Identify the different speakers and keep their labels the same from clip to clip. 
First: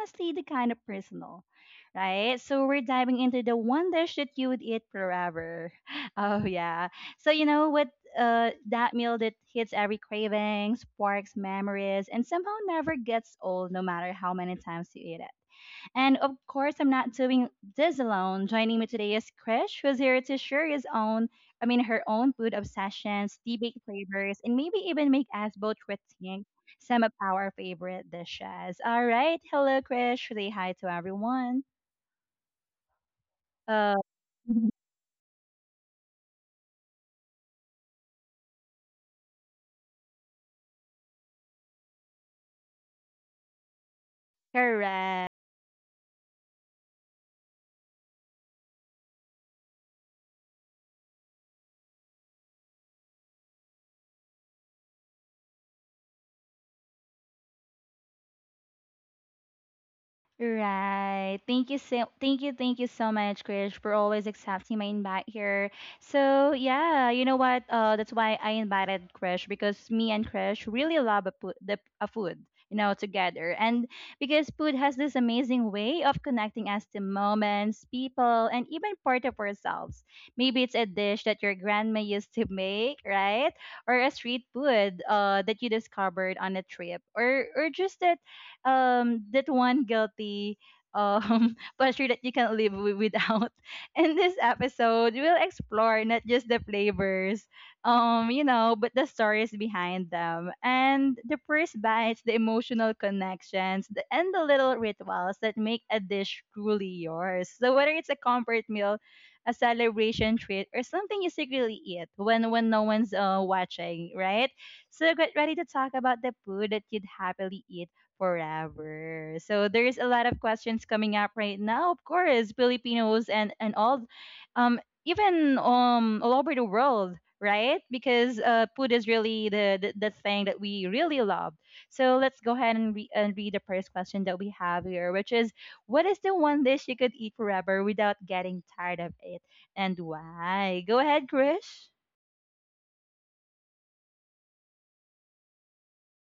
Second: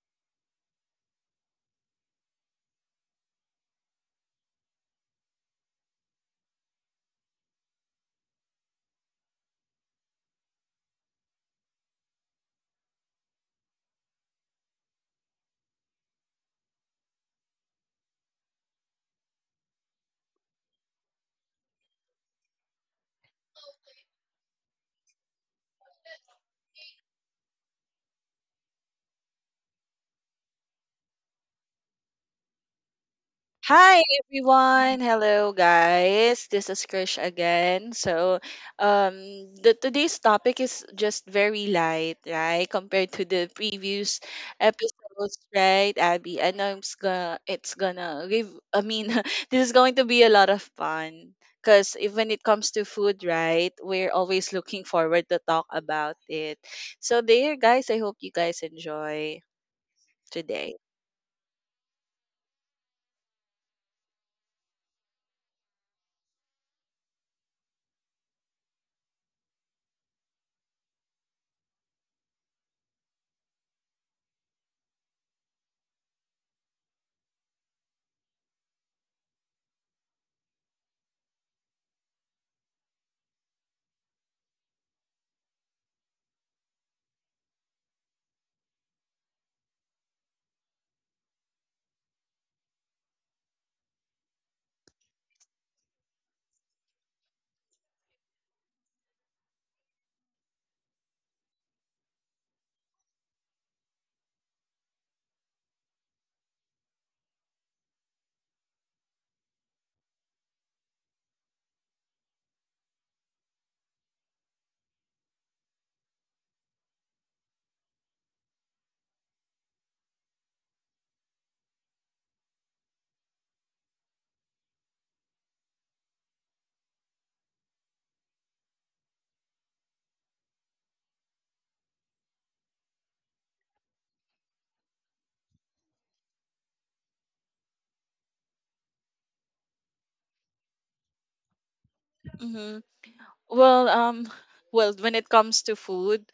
Speaker 1: honestly, the kind of personal, right? So we're diving into the one dish that you would eat forever. Oh, yeah. So, you know what? That meal that hits every craving, sparks memories, and somehow never gets old no matter how many times you eat it. And of course, I'm not doing this alone. Joining me today is Krish, who's here to share his own, I mean, her own food obsessions, debate flavors, and maybe even make us both rethink some of our favorite dishes. All right. Hello, Krish. Say hi to everyone. Uh,
Speaker 2: Hi everyone. Hello guys. This is Krish again. So, um the today's topic is just very light, right? Compared to the previous
Speaker 1: correct.
Speaker 2: episodes, right? Abby, I know it's gonna give I mean, this is going to be a lot of fun because if when it comes to food, right, we're always looking forward to talk about it. So, there guys, I hope you guys enjoy today.
Speaker 1: Right. Thank you, so much, Krish, for always accepting my invite here. So yeah, you know what? That's why I invited Krish because me and Krish really love a food, you know, together. And because food has this amazing way of connecting us to moments, people, and even part of ourselves. Maybe it's a dish that your grandma used to make, right? Or a street food that you discovered on a trip, or just a that one guilty pleasure that you can't live without. In this episode, we'll explore not just the flavors, you know, but the stories behind them and the first bites, the emotional connections, and the little rituals that make a dish truly yours. So whether it's a comfort meal, a celebration treat, or something you secretly eat when no one's watching, right? So get ready to talk about the food that you'd happily eat forever. So there's a lot of questions coming up right now, of course, Filipinos and all um even all over the world, right? Because food is really the thing that we really love. So let's go ahead and read the first question that we have here, which is what is the one dish you could eat forever without getting tired of it and why? Go ahead, Krish.
Speaker 2: Mm-hmm. Well, well, when it comes to food,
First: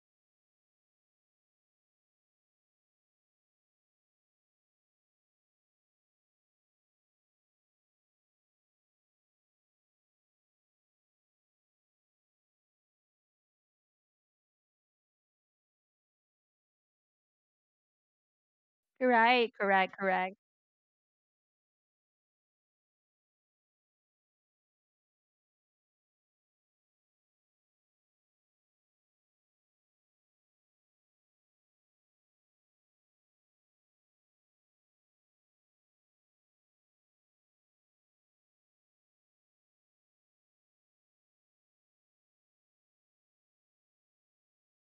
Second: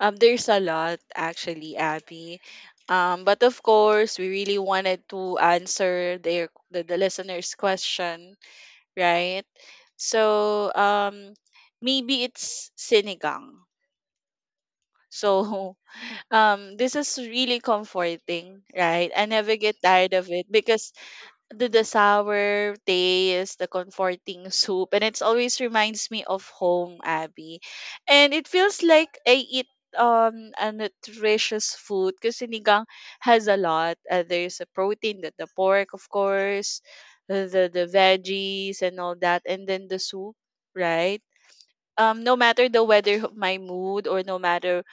Speaker 2: there's a lot actually, Abby. But of course, we really wanted to answer the listener's question, right? So, maybe it's sinigang. So, this is really comforting, right? I
Speaker 1: Right,
Speaker 2: never get
Speaker 1: correct,
Speaker 2: tired of
Speaker 1: correct.
Speaker 2: it because the sour taste, the comforting soup, and it always reminds me of home, Abby. And it feels like I eat a nutritious food because sinigang has a lot. There's a protein, that the pork, of course, the veggies and all that, and then the soup, right? No matter the weather of my mood or no matter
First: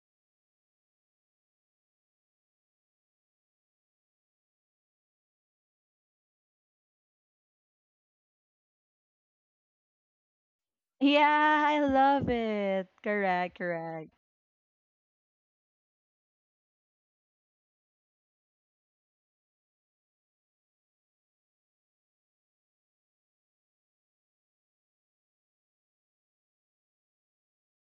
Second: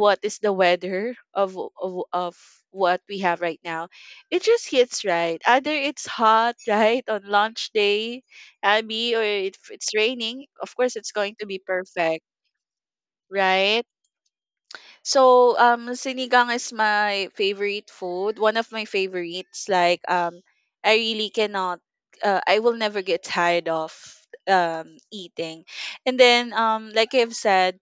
Speaker 2: what is the weather of what we have right now, it just hits right, either it's hot right on launch day, Abby, or if it's raining, of course it's going to be
Speaker 1: Yeah, I
Speaker 2: perfect,
Speaker 1: love it. Correct,
Speaker 2: right?
Speaker 1: correct.
Speaker 2: So sinigang is my favorite food, one of my favorites. Like I really cannot I will never get tired of eating. And then like I've said,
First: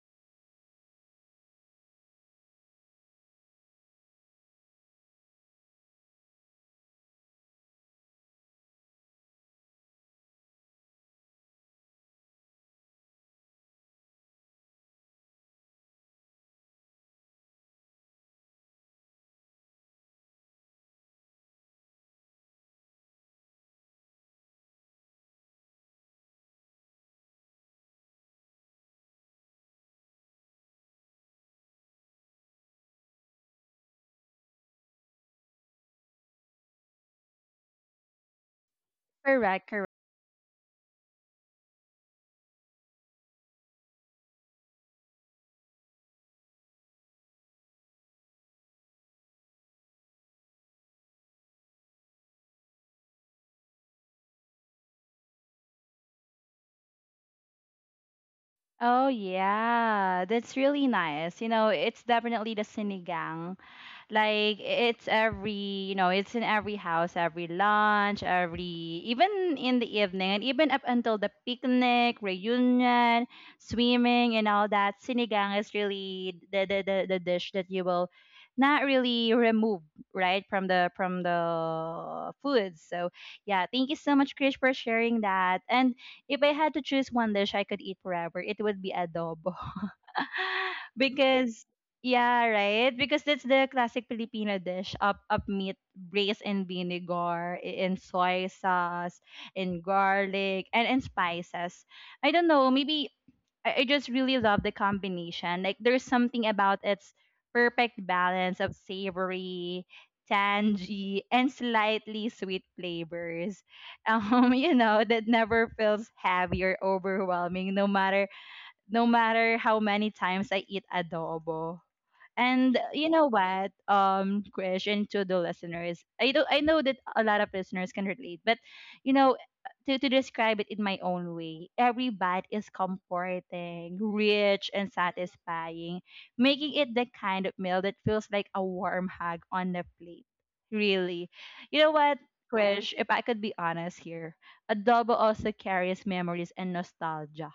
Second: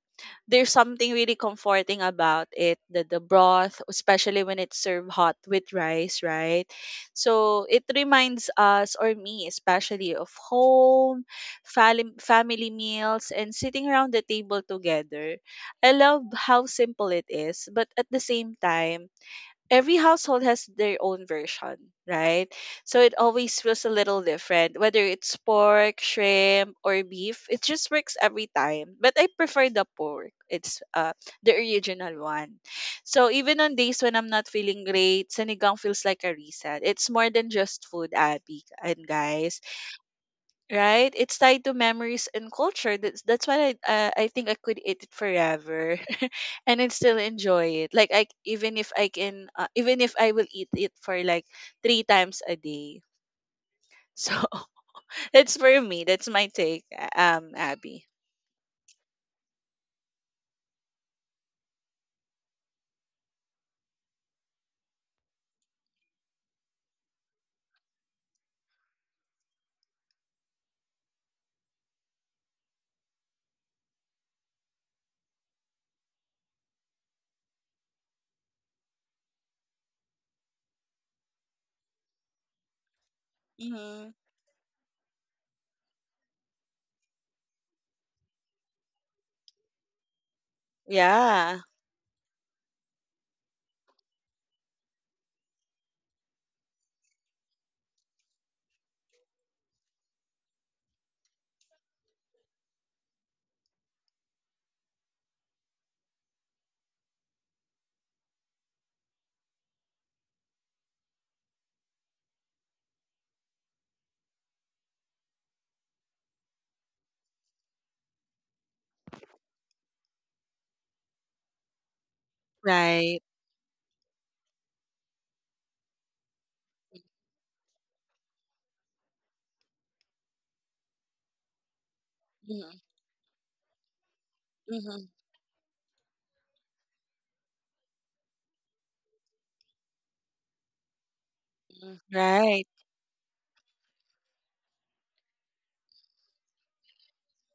Speaker 2: there's something really comforting about it, the broth, especially when it's served hot with rice, right? So it reminds us, or me especially, of home, family meals and sitting around the table together. I love how simple it is, but at the same time, every household has their own version, right? So it always feels a little different, whether it's pork, shrimp, or beef. It just works every time. But I prefer the pork. It's the original one. So even on days when I'm not feeling great, sinigang feels like a reset. It's more than just food, Abby and guys,
Speaker 1: Correct, correct.
Speaker 2: right? It's tied to memories and culture. That's why I think I could eat it forever, and I still enjoy it. Like even if I can even if I will eat it for like three times a day. So that's for me. That's my take, Abby.
Speaker 1: Oh yeah, that's really nice. You know, it's definitely the sinigang, like it's every, you know, it's in every house, every lunch, every even in the evening, and even up until the picnic reunion, swimming, and all that. Sinigang is really the dish that you will not really remove, right, from the food. So yeah, thank you
Speaker 2: Hmm
Speaker 1: so much, Chris, for sharing that. And if I had to choose one dish I could eat forever, it would be adobo.
Speaker 2: Yeah.
Speaker 1: Because yeah, right? Because that's the classic Filipino dish. Up up Meat braised in vinegar, in soy sauce, in garlic, and in spices. I don't know, maybe I just really love the combination. Like, there's something about its perfect balance of savory, tangy, and slightly sweet flavors. You know, that never feels heavy or overwhelming, no matter how many times I eat adobo. And you
Speaker 2: Right.
Speaker 1: know what, Krish, and to the listeners, I know that a lot of listeners can relate, but you know, to describe it in my own way, every bite is
Speaker 2: hmm
Speaker 1: comforting, rich, and
Speaker 2: hmm
Speaker 1: satisfying, making it the kind of meal that feels like a warm hug on the plate. Really. You know what,
Speaker 2: Right.
Speaker 1: Krish, if I could be honest here, adobo also carries memories and nostalgia,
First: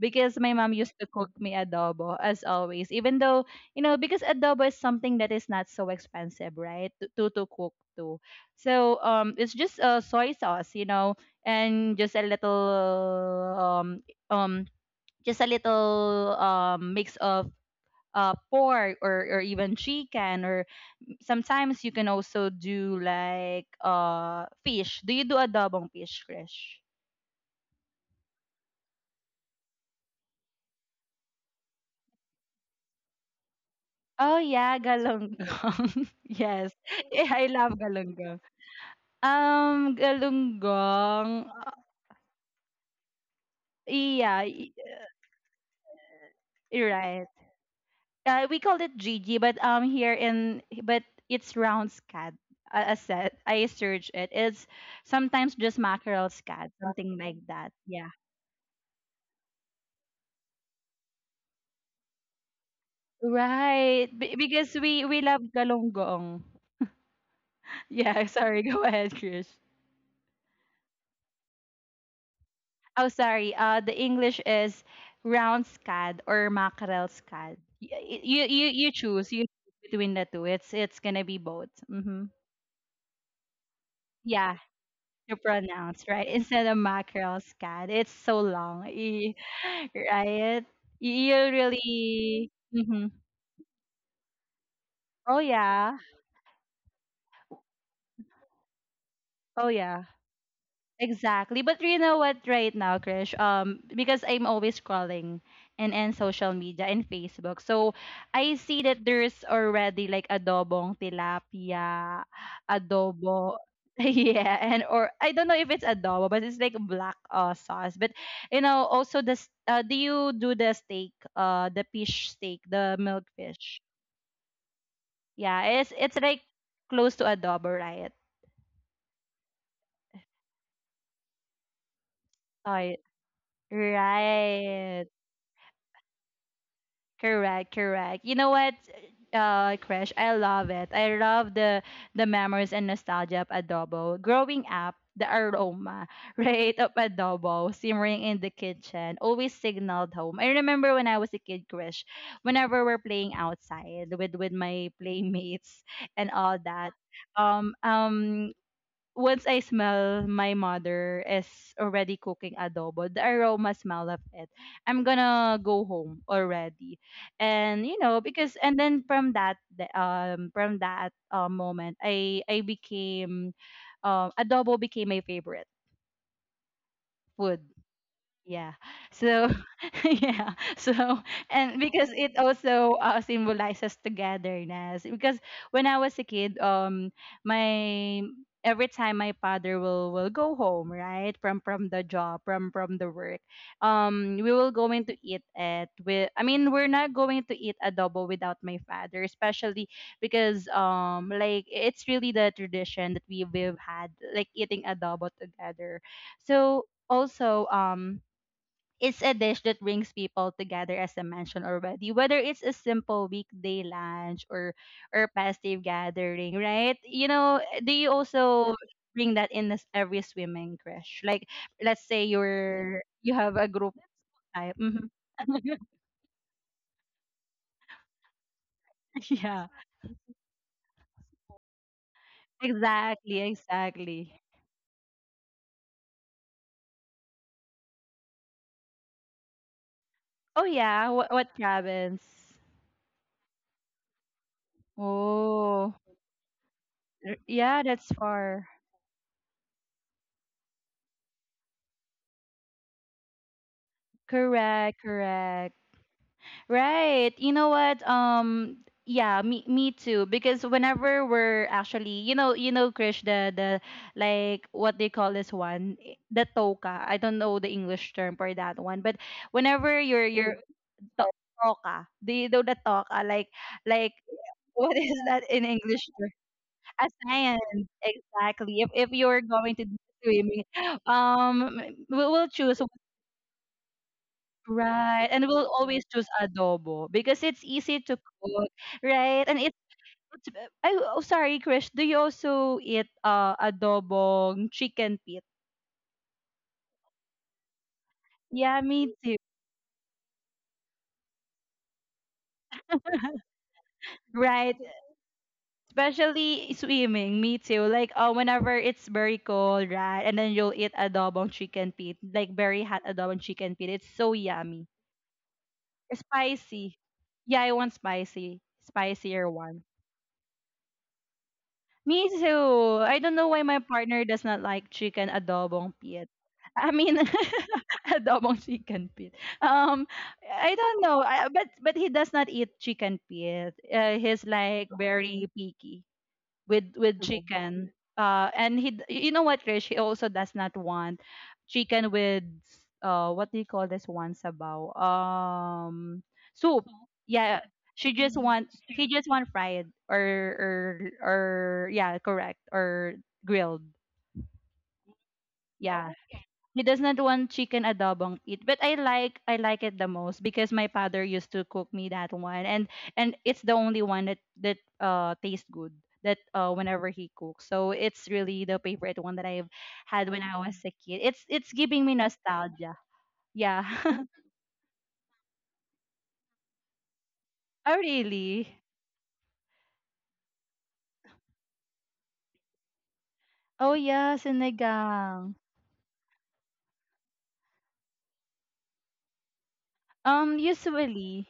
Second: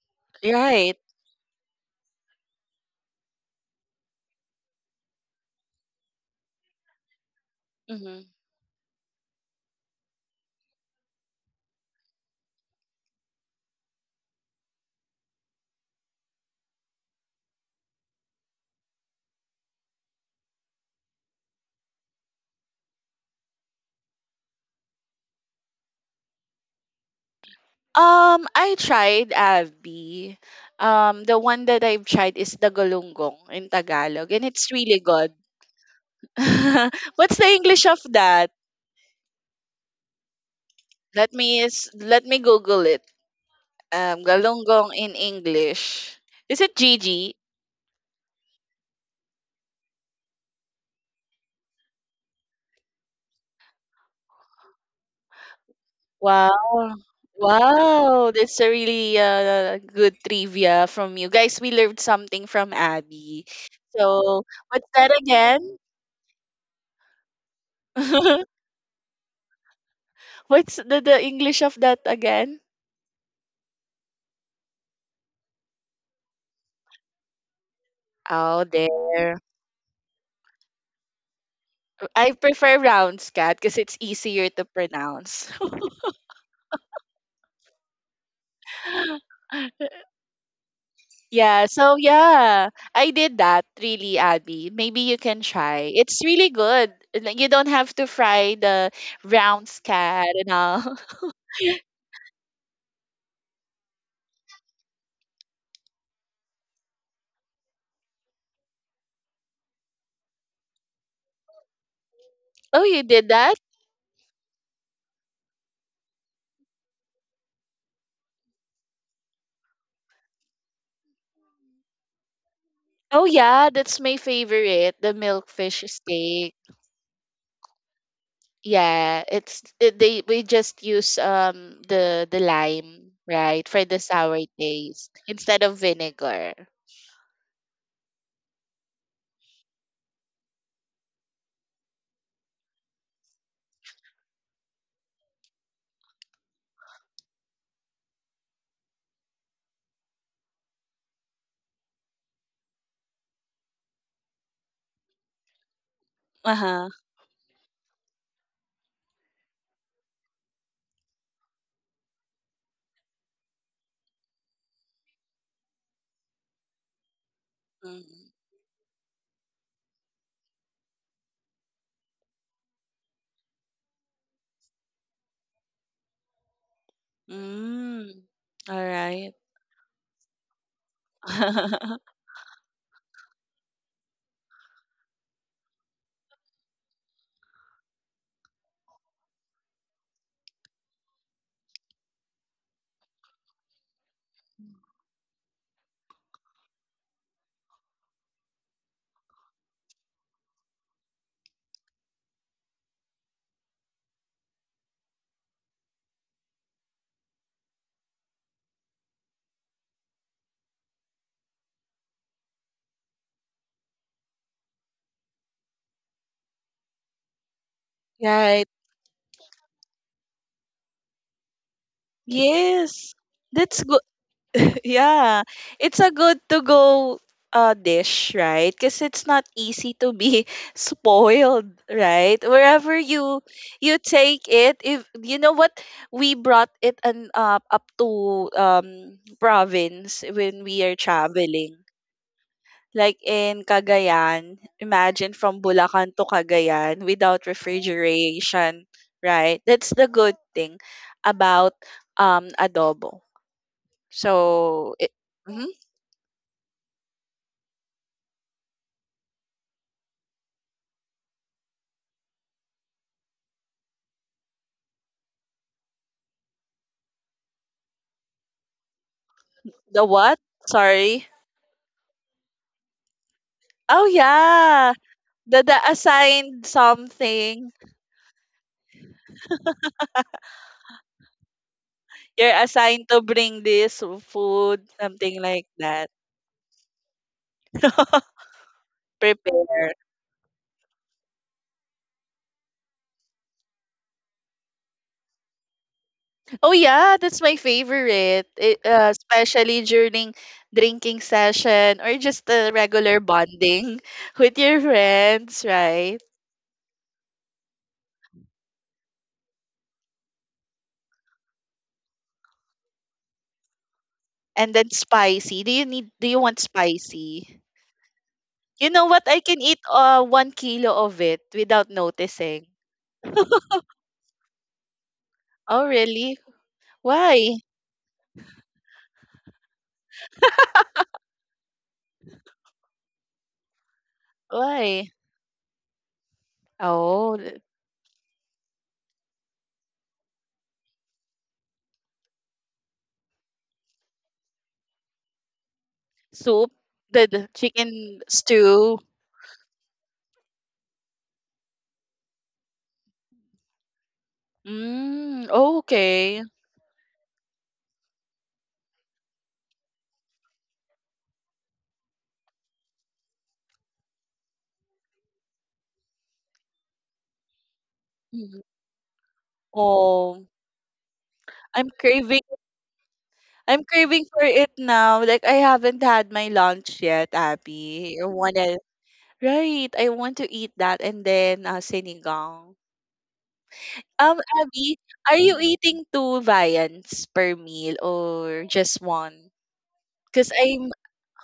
Speaker 1: because my mom used
Speaker 2: Right.
Speaker 1: to cook me adobo as always, even though, you know, because adobo is something that is not so expensive, right, to to cook too.
Speaker 2: hmm
Speaker 1: So it's just soy sauce, you know, and um um just a little mix of pork or even chicken, or sometimes you can also do like fish. Do you do adobong fish, Krish?
Speaker 2: I tried, Abby. The one that I've tried is the galunggong in Tagalog,
Speaker 1: Oh
Speaker 2: and it's
Speaker 1: yeah,
Speaker 2: really good.
Speaker 1: galunggong. Yes. Eh,
Speaker 2: What's the
Speaker 1: I love
Speaker 2: English of
Speaker 1: galunggong.
Speaker 2: that?
Speaker 1: Galunggong.
Speaker 2: Let me Google it.
Speaker 1: Yeah,
Speaker 2: Galunggong in English. Is it
Speaker 1: you're right.
Speaker 2: Gigi?
Speaker 1: We call it Gigi, but here in, but it's round scad. I said I search it. It's sometimes just mackerel scad,
Speaker 2: Wow.
Speaker 1: something like that. Yeah.
Speaker 2: Wow, that's a really good trivia from you. Guys, we learned something from Abby.
Speaker 1: Right.
Speaker 2: So,
Speaker 1: Because
Speaker 2: what's that
Speaker 1: we love
Speaker 2: again?
Speaker 1: galunggong. Yeah, sorry. Go ahead, Krish.
Speaker 2: What's the English of that again?
Speaker 1: Oh, sorry. The English is round scad or mackerel scad. You
Speaker 2: Oh,
Speaker 1: you choose.
Speaker 2: there.
Speaker 1: You choose between the two. It's gonna be both. Mm-hmm.
Speaker 2: I prefer rounds cat because it's easier
Speaker 1: Yeah,
Speaker 2: to
Speaker 1: to
Speaker 2: pronounce.
Speaker 1: pronounce right, instead of mackerel scad. It's so long, Y- right? You
Speaker 2: Yeah, so
Speaker 1: really.
Speaker 2: yeah,
Speaker 1: Mm-hmm.
Speaker 2: I did that really, Abby. Maybe you
Speaker 1: Oh
Speaker 2: can try.
Speaker 1: yeah.
Speaker 2: It's really good. Like, you don't have to fry the
Speaker 1: Oh
Speaker 2: round
Speaker 1: yeah.
Speaker 2: scat and all.
Speaker 1: Exactly. But you know what right now, Krish? Because I'm always scrolling and social media and Facebook. So I see that there's already like adobong tilapia,
Speaker 2: Oh, you did that?
Speaker 1: adobo, yeah, and or I don't know if it's adobo, but it's like black sauce. But you know, also do you do the steak, the fish steak, the milk
Speaker 2: Oh yeah,
Speaker 1: fish?
Speaker 2: that's my favorite, the
Speaker 1: Yeah,
Speaker 2: milkfish
Speaker 1: it's like
Speaker 2: steak.
Speaker 1: close to adobo, right?
Speaker 2: Yeah, they we just use the
Speaker 1: Uh,
Speaker 2: lime, right, for the sour
Speaker 1: right.
Speaker 2: taste instead of vinegar.
Speaker 1: Correct, correct. You know what, Crash, I love it. I love the memories and nostalgia of adobo. Growing up, the aroma, right, of adobo simmering in the kitchen always signaled home. I remember when I was a kid, Crash, whenever we're playing outside with my playmates and all that.
Speaker 2: Uh-huh.
Speaker 1: Um, um, Once I smell my mother is already cooking adobo, the aroma smell of it, I'm gonna go home already. And you know,
Speaker 2: Mm.
Speaker 1: because and then from that from that moment, I became adobo became my favorite food.
Speaker 2: Mm.
Speaker 1: Yeah.
Speaker 2: All right.
Speaker 1: So, yeah. So, and because it also symbolizes togetherness. Because when I was a kid, my every time my father will go home, right, from the job, from the work, we will going to eat at with. I mean, we're not going to eat adobo without my father, especially because like, it's really the tradition that we we've had, like eating adobo together. So also it's a dish that brings people together, as I mentioned already. Whether it's a simple weekday lunch or festive gathering, right? You know, do you
Speaker 2: Yeah,
Speaker 1: also bring that in this every swimming, Crash? Like, let's say you're,
Speaker 2: yes,
Speaker 1: you have a
Speaker 2: that's
Speaker 1: group
Speaker 2: good.
Speaker 1: type. Mhm.
Speaker 2: Yeah, it's a good to go dish, right? Because it's not
Speaker 1: Yeah.
Speaker 2: easy to be spoiled, right? Wherever you
Speaker 1: Exactly,
Speaker 2: you
Speaker 1: exactly.
Speaker 2: take it, if you know what, we brought it an up to province
Speaker 1: Oh
Speaker 2: when we are
Speaker 1: yeah, what
Speaker 2: traveling.
Speaker 1: province?
Speaker 2: Like in Cagayan, imagine from
Speaker 1: Oh.
Speaker 2: Bulacan to Cagayan
Speaker 1: r-
Speaker 2: without
Speaker 1: Yeah, that's far.
Speaker 2: refrigeration, right? That's the good thing about adobo, so
Speaker 1: Correct,
Speaker 2: it, mhm.
Speaker 1: correct. Right. You know what? Yeah, me too. Because whenever we're actually, you know, Krish, the like what they call this one, the toka. I don't know the English term for that one. But whenever
Speaker 2: The what?
Speaker 1: you're
Speaker 2: Sorry.
Speaker 1: to- toka, do you know the toka? Like
Speaker 2: Oh
Speaker 1: like
Speaker 2: yeah,
Speaker 1: what is that in
Speaker 2: the
Speaker 1: English term?
Speaker 2: assigned
Speaker 1: A
Speaker 2: something.
Speaker 1: science, exactly. If you're going to do swimming, um we will
Speaker 2: You're
Speaker 1: choose.
Speaker 2: assigned to bring this food,
Speaker 1: Right,
Speaker 2: something
Speaker 1: and we'll
Speaker 2: like
Speaker 1: always
Speaker 2: that.
Speaker 1: choose adobo because it's easy to cook, right? And
Speaker 2: Prepare.
Speaker 1: it's I oh sorry, Krish, do you also eat adobong chicken feet?
Speaker 2: Oh yeah, that's my favorite.
Speaker 1: Yeah,
Speaker 2: It,
Speaker 1: me too.
Speaker 2: especially during drinking session or just a regular bonding with
Speaker 1: Right,
Speaker 2: your friends, right?
Speaker 1: especially swimming, me too. Like, whenever it's very cold, right? And then you'll eat adobong chicken feet, like very hot adobong chicken feet. It's so
Speaker 2: And
Speaker 1: yummy.
Speaker 2: then spicy. Do you need? Do you want
Speaker 1: Spicy. Yeah,
Speaker 2: spicy?
Speaker 1: I want spicy,
Speaker 2: You know what? I
Speaker 1: spicier
Speaker 2: can
Speaker 1: one.
Speaker 2: eat 1 kilo of it without
Speaker 1: Me
Speaker 2: noticing.
Speaker 1: too. I don't know why my partner does not like chicken
Speaker 2: Oh,
Speaker 1: adobong pit.
Speaker 2: really?
Speaker 1: I mean,
Speaker 2: Why?
Speaker 1: adobong chicken pit. Um, I don't know, but he does not eat chicken pit. He's like
Speaker 2: Why?
Speaker 1: very picky with
Speaker 2: Oh, the
Speaker 1: chicken. And you know what, Krish? He also does not want chicken with, what do you call this one, sabaw?
Speaker 2: soup,
Speaker 1: Soup.
Speaker 2: the
Speaker 1: Yeah, she
Speaker 2: chicken
Speaker 1: just want
Speaker 2: stew.
Speaker 1: he just want fried or or yeah, correct, or grilled.
Speaker 2: Mm,
Speaker 1: Yeah.
Speaker 2: okay.
Speaker 1: He does not want chicken adobong it, but I like it the most because my father used to cook me that one, and it's the only one that tastes good that whenever he cooks. So it's
Speaker 2: Mhm.
Speaker 1: really the favorite one that I've had when
Speaker 2: Oh,
Speaker 1: I was a kid. It's
Speaker 2: I'm
Speaker 1: giving me
Speaker 2: craving.
Speaker 1: nostalgia. Yeah.
Speaker 2: I'm craving for it now. Like I haven't had my lunch yet,
Speaker 1: Oh
Speaker 2: Abby. I
Speaker 1: really?
Speaker 2: wanna, right? I want to eat that and then sinigang.
Speaker 1: Oh yeah,
Speaker 2: Abby, are
Speaker 1: sinigang.
Speaker 2: you eating two viands per meal or just one? Because I'm
Speaker 1: Usually,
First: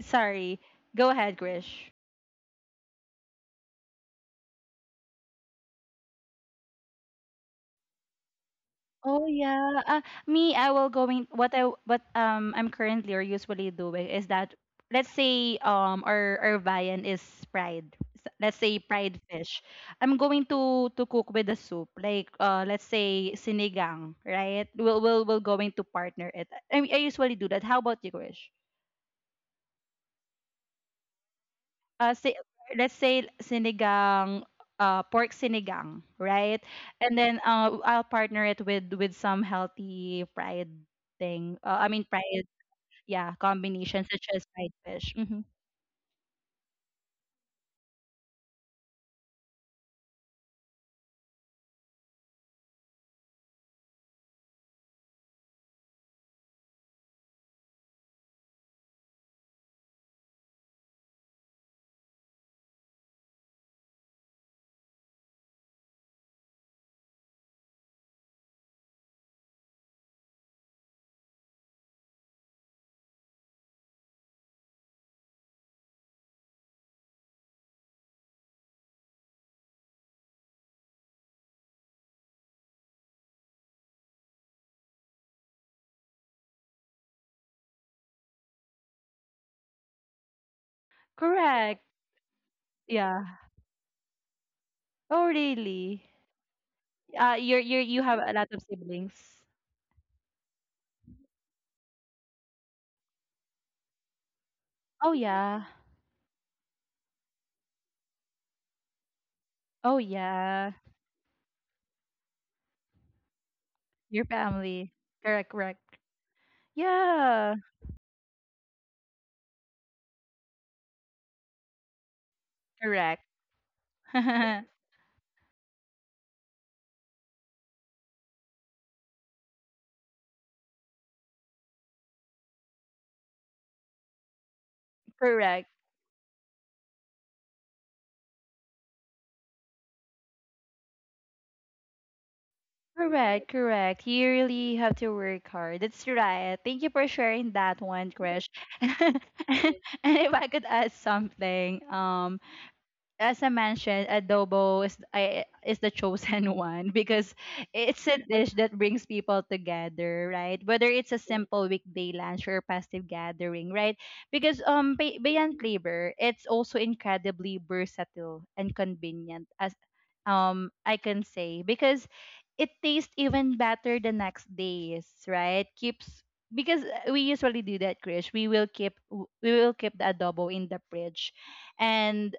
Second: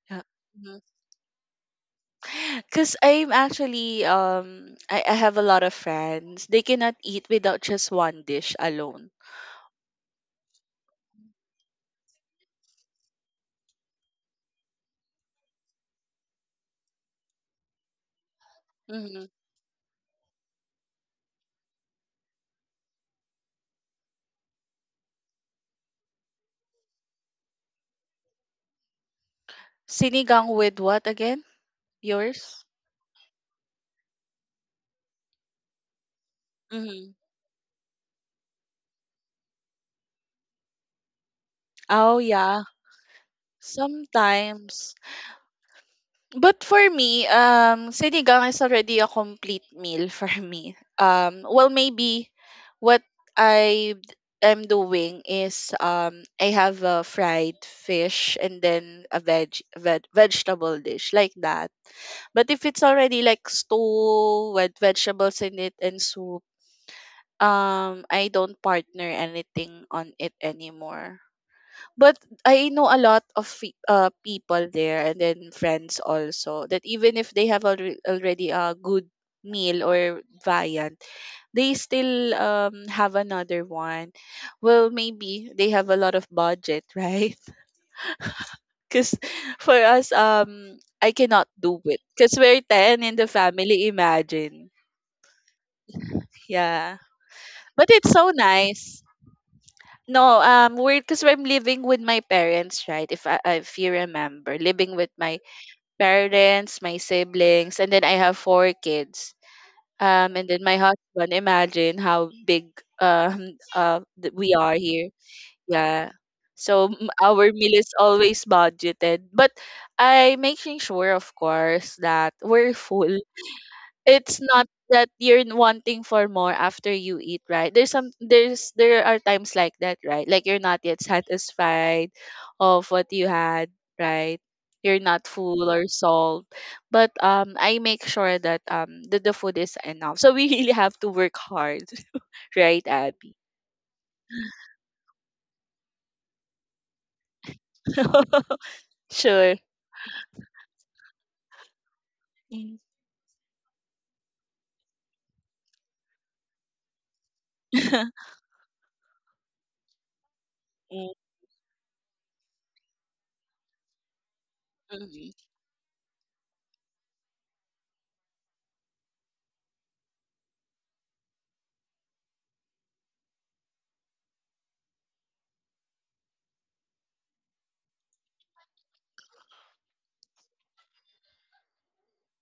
Speaker 1: sorry. Go ahead, Grish.
Speaker 2: Because I'm actually I have a lot of friends. They cannot eat without just one dish alone.
Speaker 1: Oh yeah. Me, I will going what I'm currently or usually doing is that, let's say our viand is fried. S- Let's say fried
Speaker 2: Mm-hmm.
Speaker 1: fish. I'm going to cook with the soup. Like let's say sinigang, right? We'll going to partner it. I usually do that. How about you, Krish?
Speaker 2: Sinigang with what again?
Speaker 1: uh, say,
Speaker 2: Yours?
Speaker 1: let's say sinigang, pork sinigang, right?
Speaker 2: Mm-hmm.
Speaker 1: And then, I'll partner it with some healthy fried thing. I mean
Speaker 2: Oh
Speaker 1: fried,
Speaker 2: yeah.
Speaker 1: yeah, combination such as fried
Speaker 2: Sometimes.
Speaker 1: fish.
Speaker 2: But for me, sinigang is already a complete meal for me. Well, maybe what I am doing is I have a fried fish and then a vegetable dish like that. But if it's already like stew with vegetables in it and soup, I don't partner anything on it anymore. But I know a lot of people there and then friends also that even if they already a good meal or variant, they still have another one. Well, maybe they have a lot of budget, right? Because for us, I cannot do
Speaker 1: Correct.
Speaker 2: it because we're 10 in the
Speaker 1: Yeah.
Speaker 2: family, imagine.
Speaker 1: Oh, really?
Speaker 2: Yeah.
Speaker 1: You are,
Speaker 2: But
Speaker 1: you
Speaker 2: it's
Speaker 1: have
Speaker 2: so
Speaker 1: a lot of
Speaker 2: nice.
Speaker 1: siblings.
Speaker 2: No, we're because I'm living with my parents, right? If I, if you remember, living with
Speaker 1: Oh
Speaker 2: my
Speaker 1: yeah.
Speaker 2: parents, my siblings, and then I have four kids.
Speaker 1: Oh
Speaker 2: And then my
Speaker 1: yeah.
Speaker 2: husband. Imagine how big
Speaker 1: Your
Speaker 2: we are
Speaker 1: family.
Speaker 2: here.
Speaker 1: Correct. Correct.
Speaker 2: Yeah. So our
Speaker 1: Yeah.
Speaker 2: meal is always budgeted, but I making sure, of course, that we're full.
Speaker 1: Correct.
Speaker 2: It's not that you're wanting for more after you eat, right? There's some there's There are times like that, right? Like you're not yet satisfied of what you had, right? You're not full
Speaker 1: correct.
Speaker 2: or solved. But I make sure that the food is enough. So we really have to work hard, right, Abby?
Speaker 1: Correct, correct. You really have to work hard. That's right. Thank you for sharing that one, Krish.
Speaker 2: Sure.
Speaker 1: And if I could add something,
Speaker 2: Mm.
Speaker 1: as I mentioned, adobo is the chosen one because it's a dish that brings people together, right? Whether
Speaker 2: Mm,
Speaker 1: it's a simple weekday lunch or a festive gathering, right? Because
Speaker 2: mhm,
Speaker 1: beyond flavor, it's also incredibly versatile and convenient, as I can say, because it tastes even better the next days, right? Keeps because we usually do that, Krish. We will we will keep the adobo in the fridge and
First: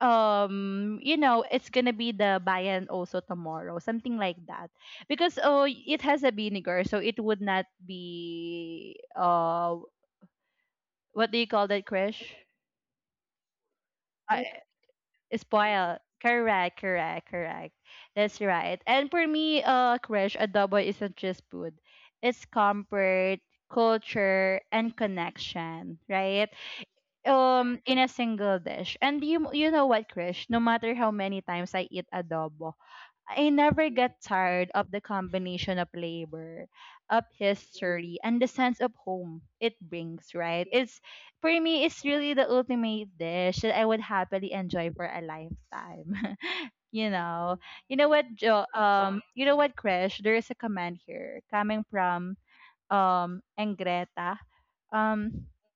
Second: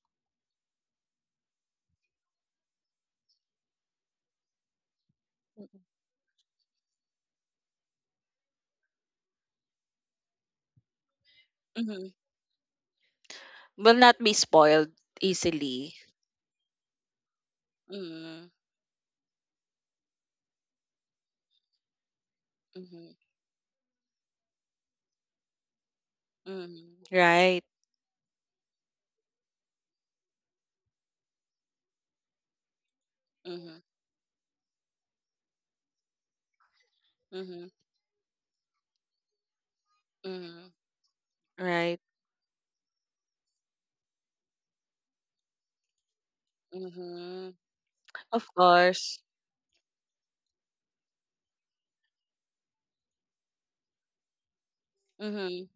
Speaker 1: you know it's gonna be the bayan also tomorrow, something like that, because oh, it has a vinegar so it would not be what do you call that,
Speaker 2: mhm.
Speaker 1: Crash?
Speaker 2: Will not be
Speaker 1: uh,
Speaker 2: spoiled easily.
Speaker 1: Spoil. Correct, correct, correct. That's
Speaker 2: Mm-hmm.
Speaker 1: right. And for me, Crash, adobo isn't just food, it's comfort, culture, and connection, right?
Speaker 2: hmm Right.
Speaker 1: In a single dish. And you know what, Krish? No matter how many times I eat adobo, I
Speaker 2: Mm-hmm.
Speaker 1: never get tired of the combination of labor, of
Speaker 2: Mm-hmm.
Speaker 1: history, and the sense of home it brings, right?
Speaker 2: Mhm.
Speaker 1: It's for me,
Speaker 2: Right?
Speaker 1: it's really the ultimate dish that I would happily enjoy for a lifetime. you
Speaker 2: Mhm.
Speaker 1: know. You know what,
Speaker 2: Of course.
Speaker 1: you know what, Crash, there is a comment here coming from Engreta. Um
Speaker 2: Mhm.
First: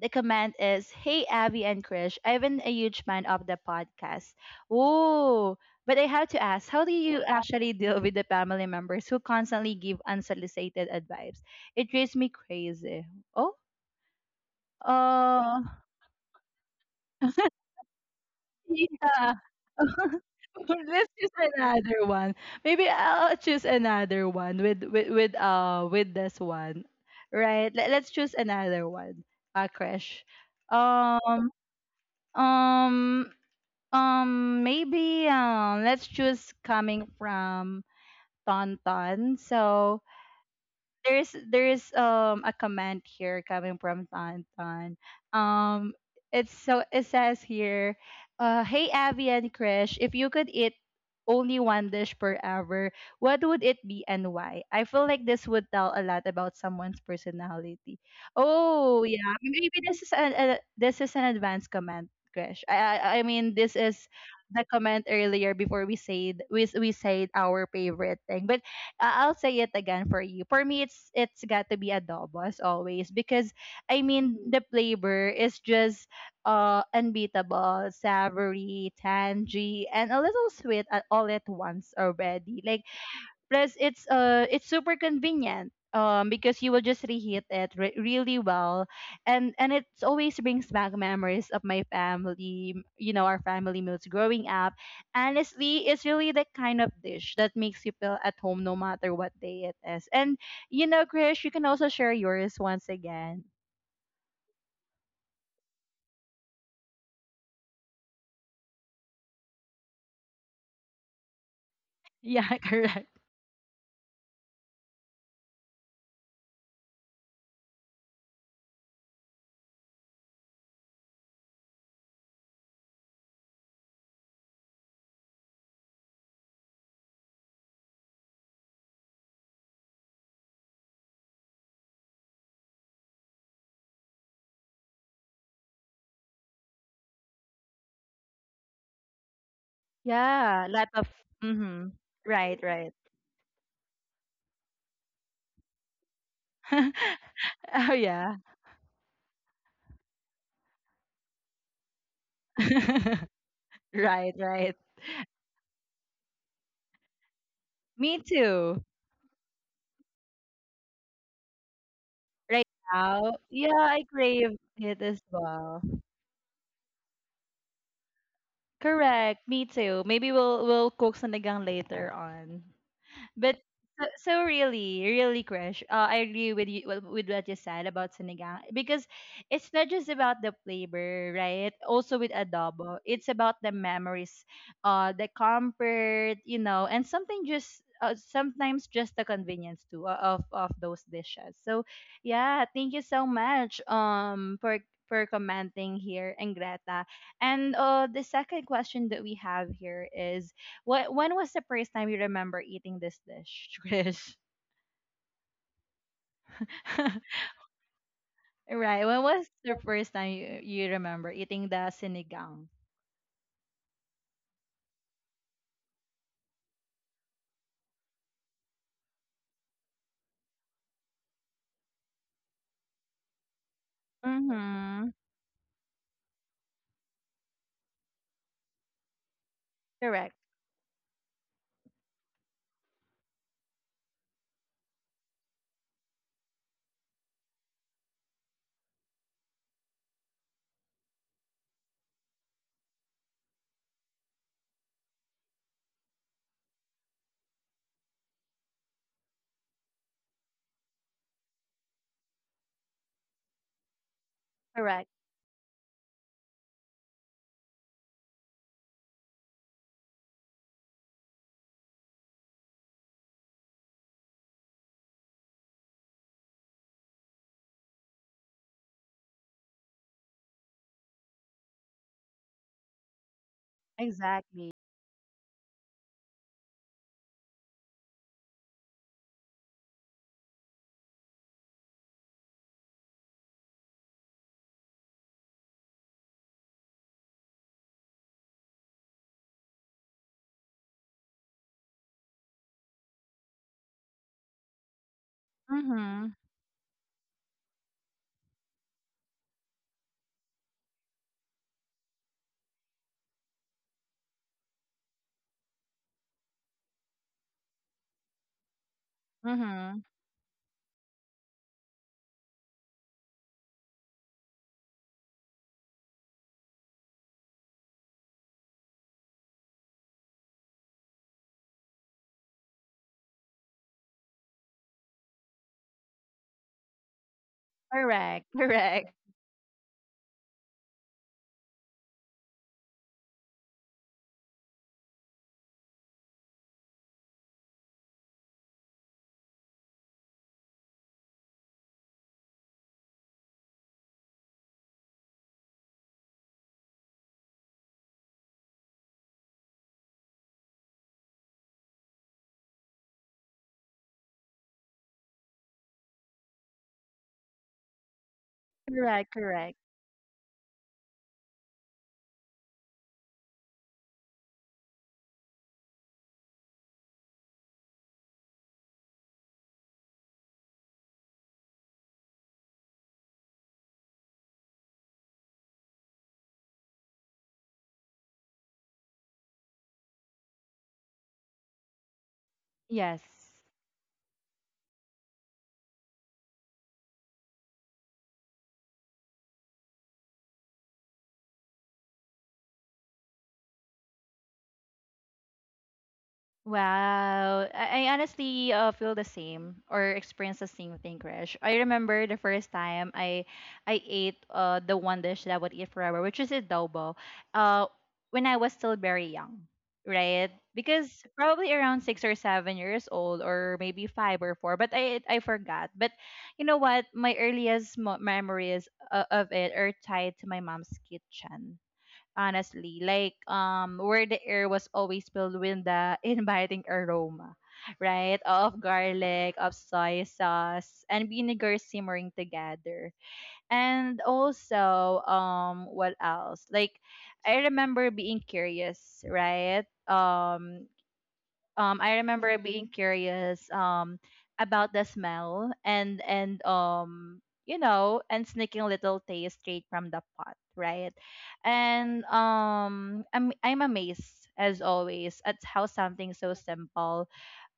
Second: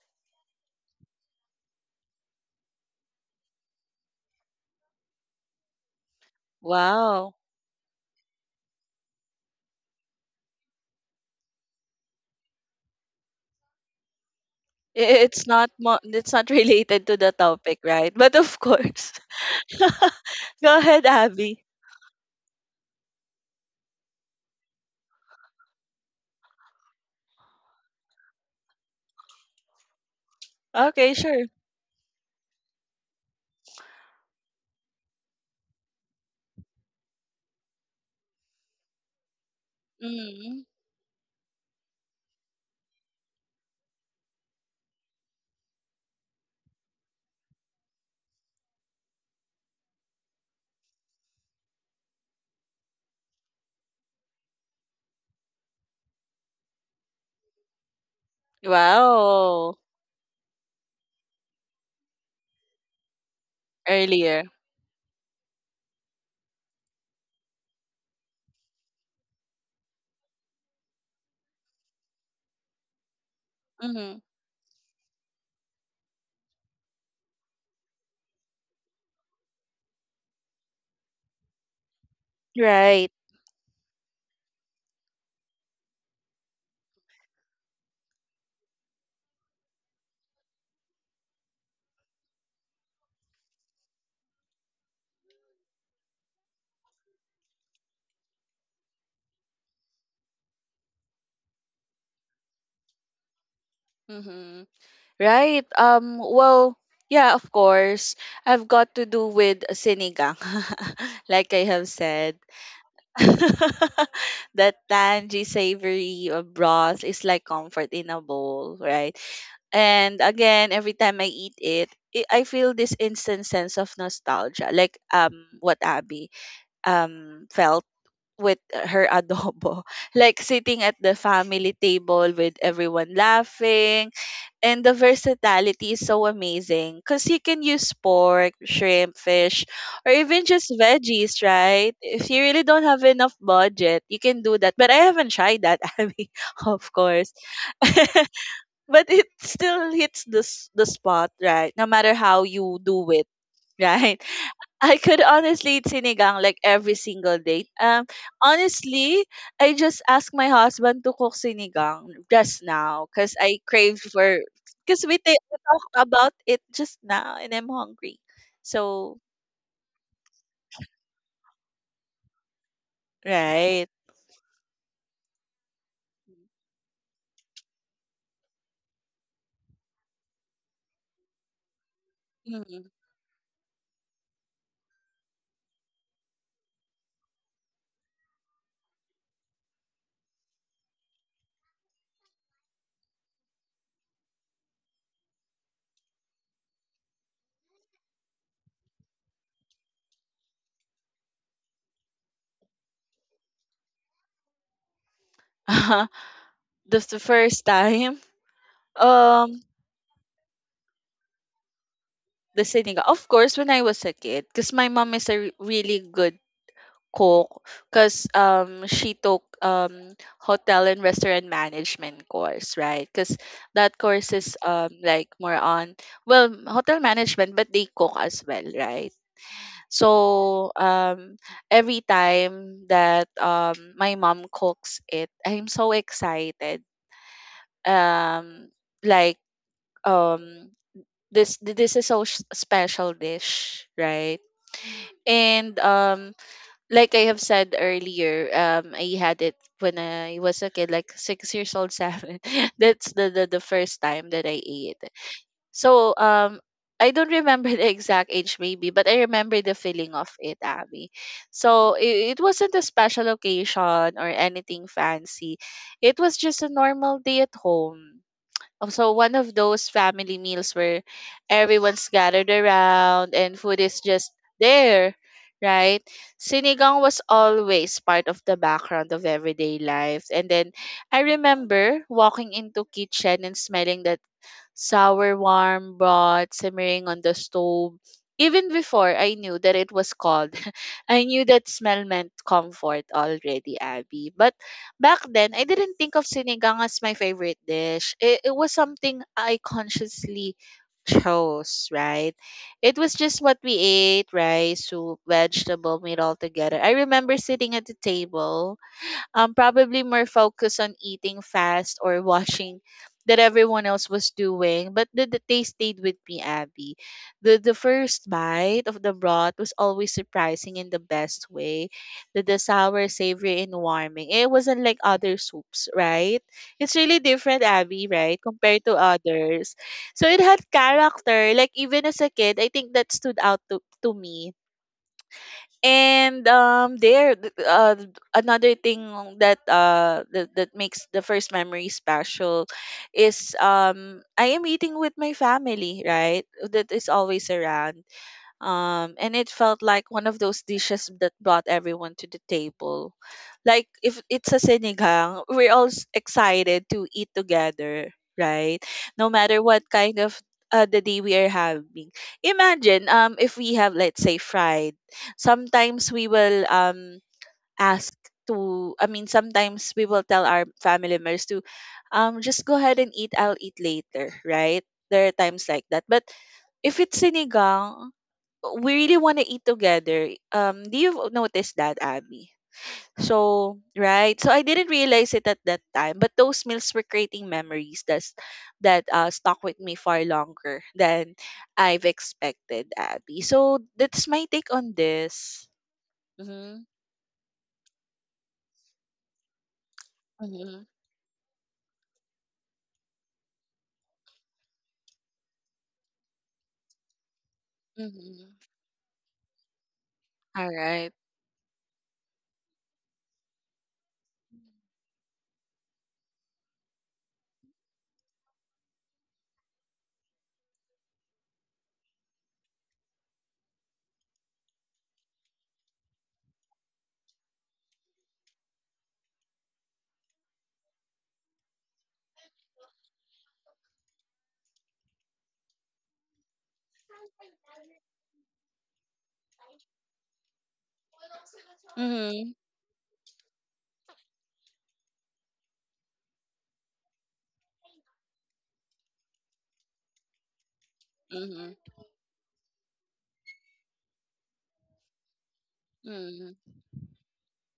Speaker 1: the comment is, hey Abby and Krish, I've been a huge fan of the podcast. Ooh, but I have to ask, how do you
Speaker 2: Wow.
Speaker 1: actually deal with the family members who constantly give unsolicited advice? It drives me crazy. Oh,
Speaker 2: It's
Speaker 1: uh,
Speaker 2: not mo- it's not related to the topic, right? But of course.
Speaker 1: yeah.
Speaker 2: Go ahead,
Speaker 1: Let's choose
Speaker 2: Abby.
Speaker 1: another one. Maybe I'll choose another one with with this one, right? Let's choose another one. Crash.
Speaker 2: Okay, sure.
Speaker 1: Um um maybe let's choose coming from Tonton. So,
Speaker 2: Mhm.
Speaker 1: there's a comment here coming from Tantan. Um, it's so it says here, hey Abby and Krish, if you could eat only one dish forever, what would it be, and why? I feel like this would tell a lot about someone's personality. Oh yeah, maybe
Speaker 2: Wow.
Speaker 1: this is this is an advanced comment, Krish. I mean this is
Speaker 2: Earlier.
Speaker 1: the comment earlier before we said we said our favorite thing, but I'll say it again for you. For me, it's got to be adobo as always because I
Speaker 2: Mhm.
Speaker 1: mean the flavor is just unbeatable, savory, tangy, and a little sweet at all at once already. Like
Speaker 2: Right.
Speaker 1: plus, it's super convenient, because you will just reheat it really well, and it always brings back memories of my family, you know, our family meals growing up. Honestly, it's really the kind of dish that makes you feel at home no matter what day it is. And you know, Krish, you can also share yours once again.
Speaker 2: Mhm. Right. Well, yeah, of course. I've got to do with sinigang. Like I have said.
Speaker 1: Yeah, correct.
Speaker 2: That tangy savory broth is like comfort in a bowl, right? And again, every time I eat it, I feel this instant sense of nostalgia, like what Abby felt with her adobo, like sitting at the family table with everyone laughing. And the versatility is so amazing because you can use pork, shrimp, fish, or even
Speaker 1: Yeah,
Speaker 2: just
Speaker 1: lot of.
Speaker 2: veggies,
Speaker 1: Mm-hmm.
Speaker 2: right? If you
Speaker 1: Right,
Speaker 2: really don't
Speaker 1: right.
Speaker 2: have enough budget, you can do that. But I haven't tried that, Abby, of course.
Speaker 1: Oh yeah.
Speaker 2: But it still hits the spot, right? No matter how you do it, right?
Speaker 1: Right, right.
Speaker 2: I could honestly eat sinigang like every single day.
Speaker 1: Me too.
Speaker 2: Honestly, I just asked my husband to cook sinigang just
Speaker 1: Right
Speaker 2: now
Speaker 1: now,
Speaker 2: because I
Speaker 1: yeah,
Speaker 2: craved
Speaker 1: I
Speaker 2: for,
Speaker 1: crave it
Speaker 2: because
Speaker 1: as
Speaker 2: we
Speaker 1: well.
Speaker 2: talked about it just now, and I'm hungry. So
Speaker 1: Correct, me too. Maybe we'll cook sinigang later on. But
Speaker 2: right,
Speaker 1: so really, really, Krish, I agree with you with what you said about sinigang because it's not just about the flavor, right? Also with
Speaker 2: mm
Speaker 1: adobo, it's about the memories, the comfort, you know, and something just. Sometimes just the convenience too, of those dishes. So, yeah, thank you so much for commenting here, and Greta. And the second question that we have here is what when was the first time you remember eating this dish, Chris?
Speaker 2: that's the first time.
Speaker 1: Right. When was
Speaker 2: Um,
Speaker 1: the first time you, remember eating the sinigang?
Speaker 2: the sinigang. Of course, when I was a kid, because my mom is a really good cook because she took hotel and restaurant management course, right? Because that course is
Speaker 1: Mm-hmm.
Speaker 2: like more on well hotel management, but they cook as well, right?
Speaker 1: Correct.
Speaker 2: So every time that my mom cooks it, I'm so excited, um like um this is so special dish, right? And like I have said earlier, I had it when I was a kid, like 6 years old, seven. That's the first time that I ate.
Speaker 1: Correct.
Speaker 2: So I don't remember the exact age, maybe, but I remember the feeling of it, Abby. So it wasn't a special occasion or anything fancy. It was just a normal day at home, also one of those family meals where everyone's gathered around and food is just
Speaker 1: Exactly.
Speaker 2: there, right? Sinigang was always part of the background of everyday life. And then I remember walking into kitchen and smelling that sour warm broth simmering on the stove. Even before I knew that it was cold, I knew that smell meant comfort already, Abby. But back then, I didn't think
Speaker 1: Mm-hmm.
Speaker 2: of sinigang as my favorite dish. It was something I consciously chose, right? It was just what we ate: rice, soup, vegetable, meat all together. I remember sitting at the table,
Speaker 1: Mm-hmm.
Speaker 2: probably more focused on eating fast or watching that everyone else was doing. But the taste stayed with me, Abby. The first bite of the broth was always surprising in the best way. The sour, savory, and warming. It wasn't like other soups, right? It's really different, Abby, right?
Speaker 1: Correct.
Speaker 2: Compared to
Speaker 1: Correct.
Speaker 2: others. So it had character. Like even as a kid, I think that stood out to me and another thing that makes the first memory special is I am eating with my family, right? That is always around and it felt like one of those dishes that brought everyone to the table, like if it's a sinigang, we're all excited to eat together, right? No
Speaker 1: Correct.
Speaker 2: matter
Speaker 1: Correct.
Speaker 2: what kind of the day we are having. Imagine, if we have, let's say, fried, sometimes we will ask to, I mean, sometimes we will tell our family members to just go ahead and eat, I'll eat later, right? There are times like that, but if it's sinigang, we really want to eat together. Do you notice that, Abby?
Speaker 1: Yes.
Speaker 2: So, right. So I didn't realize it at that time, but those meals were creating memories that stuck with me far longer than I've expected, Abby. So that's my take on this. Mm-hmm.
Speaker 1: Wow. I honestly, feel the same or experience the
Speaker 2: Mm-hmm.
Speaker 1: same thing, Krish. I remember the first time I ate, the one dish that I would eat forever, which is adobo, uh, when
Speaker 2: Mm-hmm.
Speaker 1: I was still very young, right?
Speaker 2: All
Speaker 1: Because
Speaker 2: right.
Speaker 1: probably around 6 or 7 years old, or maybe 5 or 4, but I forgot. But you know what? My earliest memories, of it are tied to my mom's kitchen honestly. Like where the air was always filled with the inviting aroma, right? Of garlic, of soy sauce, and vinegar simmering together. And also, what else? Like I remember being curious, right? I
Speaker 2: Mm-hmm.
Speaker 1: remember being Mm-hmm. curious, about the smell, and you know, and sneaking little taste straight from the pot, right?
Speaker 2: Mm-hmm.
Speaker 1: And I'm amazed as always at how something so
Speaker 2: Mm-hmm.
Speaker 1: simple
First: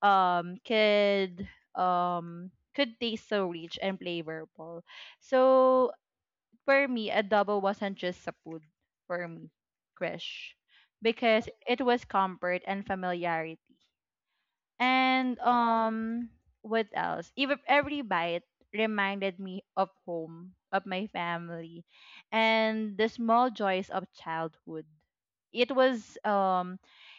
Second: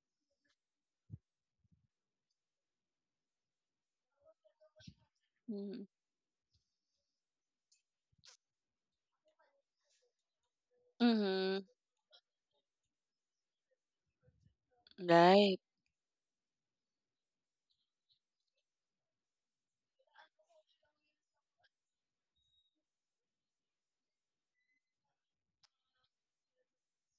Speaker 1: um could could taste so rich and flavorful. So for me, adobo wasn't just a food, for me, Krish, because
Speaker 2: Mm-hmm.
Speaker 1: it was comfort and familiarity. And
Speaker 2: Right.
Speaker 1: what else? Even every bite reminded me of home, of my family, and the small joys of childhood. It was um,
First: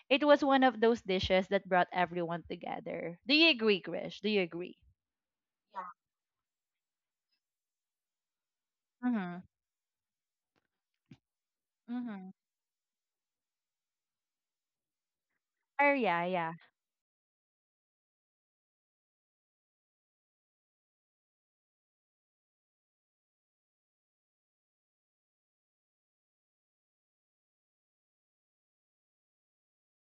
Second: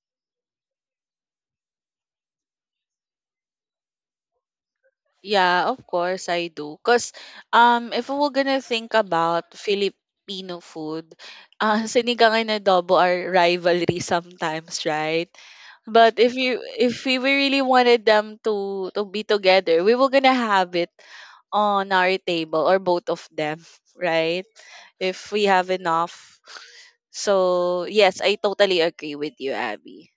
Speaker 1: it was one of those dishes that brought everyone together. Do you agree, Krish? Do you agree?
Speaker 2: Yeah, of course I do. Cause if we're gonna think
Speaker 1: Mm-hmm.
Speaker 2: about Filipino food,
Speaker 1: Mm-hmm.
Speaker 2: sinigang and adobo are rivalry sometimes, right?
Speaker 1: Oh
Speaker 2: But
Speaker 1: yeah, yeah.
Speaker 2: if we really wanted them to be together, we were gonna have it on our table or both of them, right? If we have enough. So yes, I totally agree with you, Abby.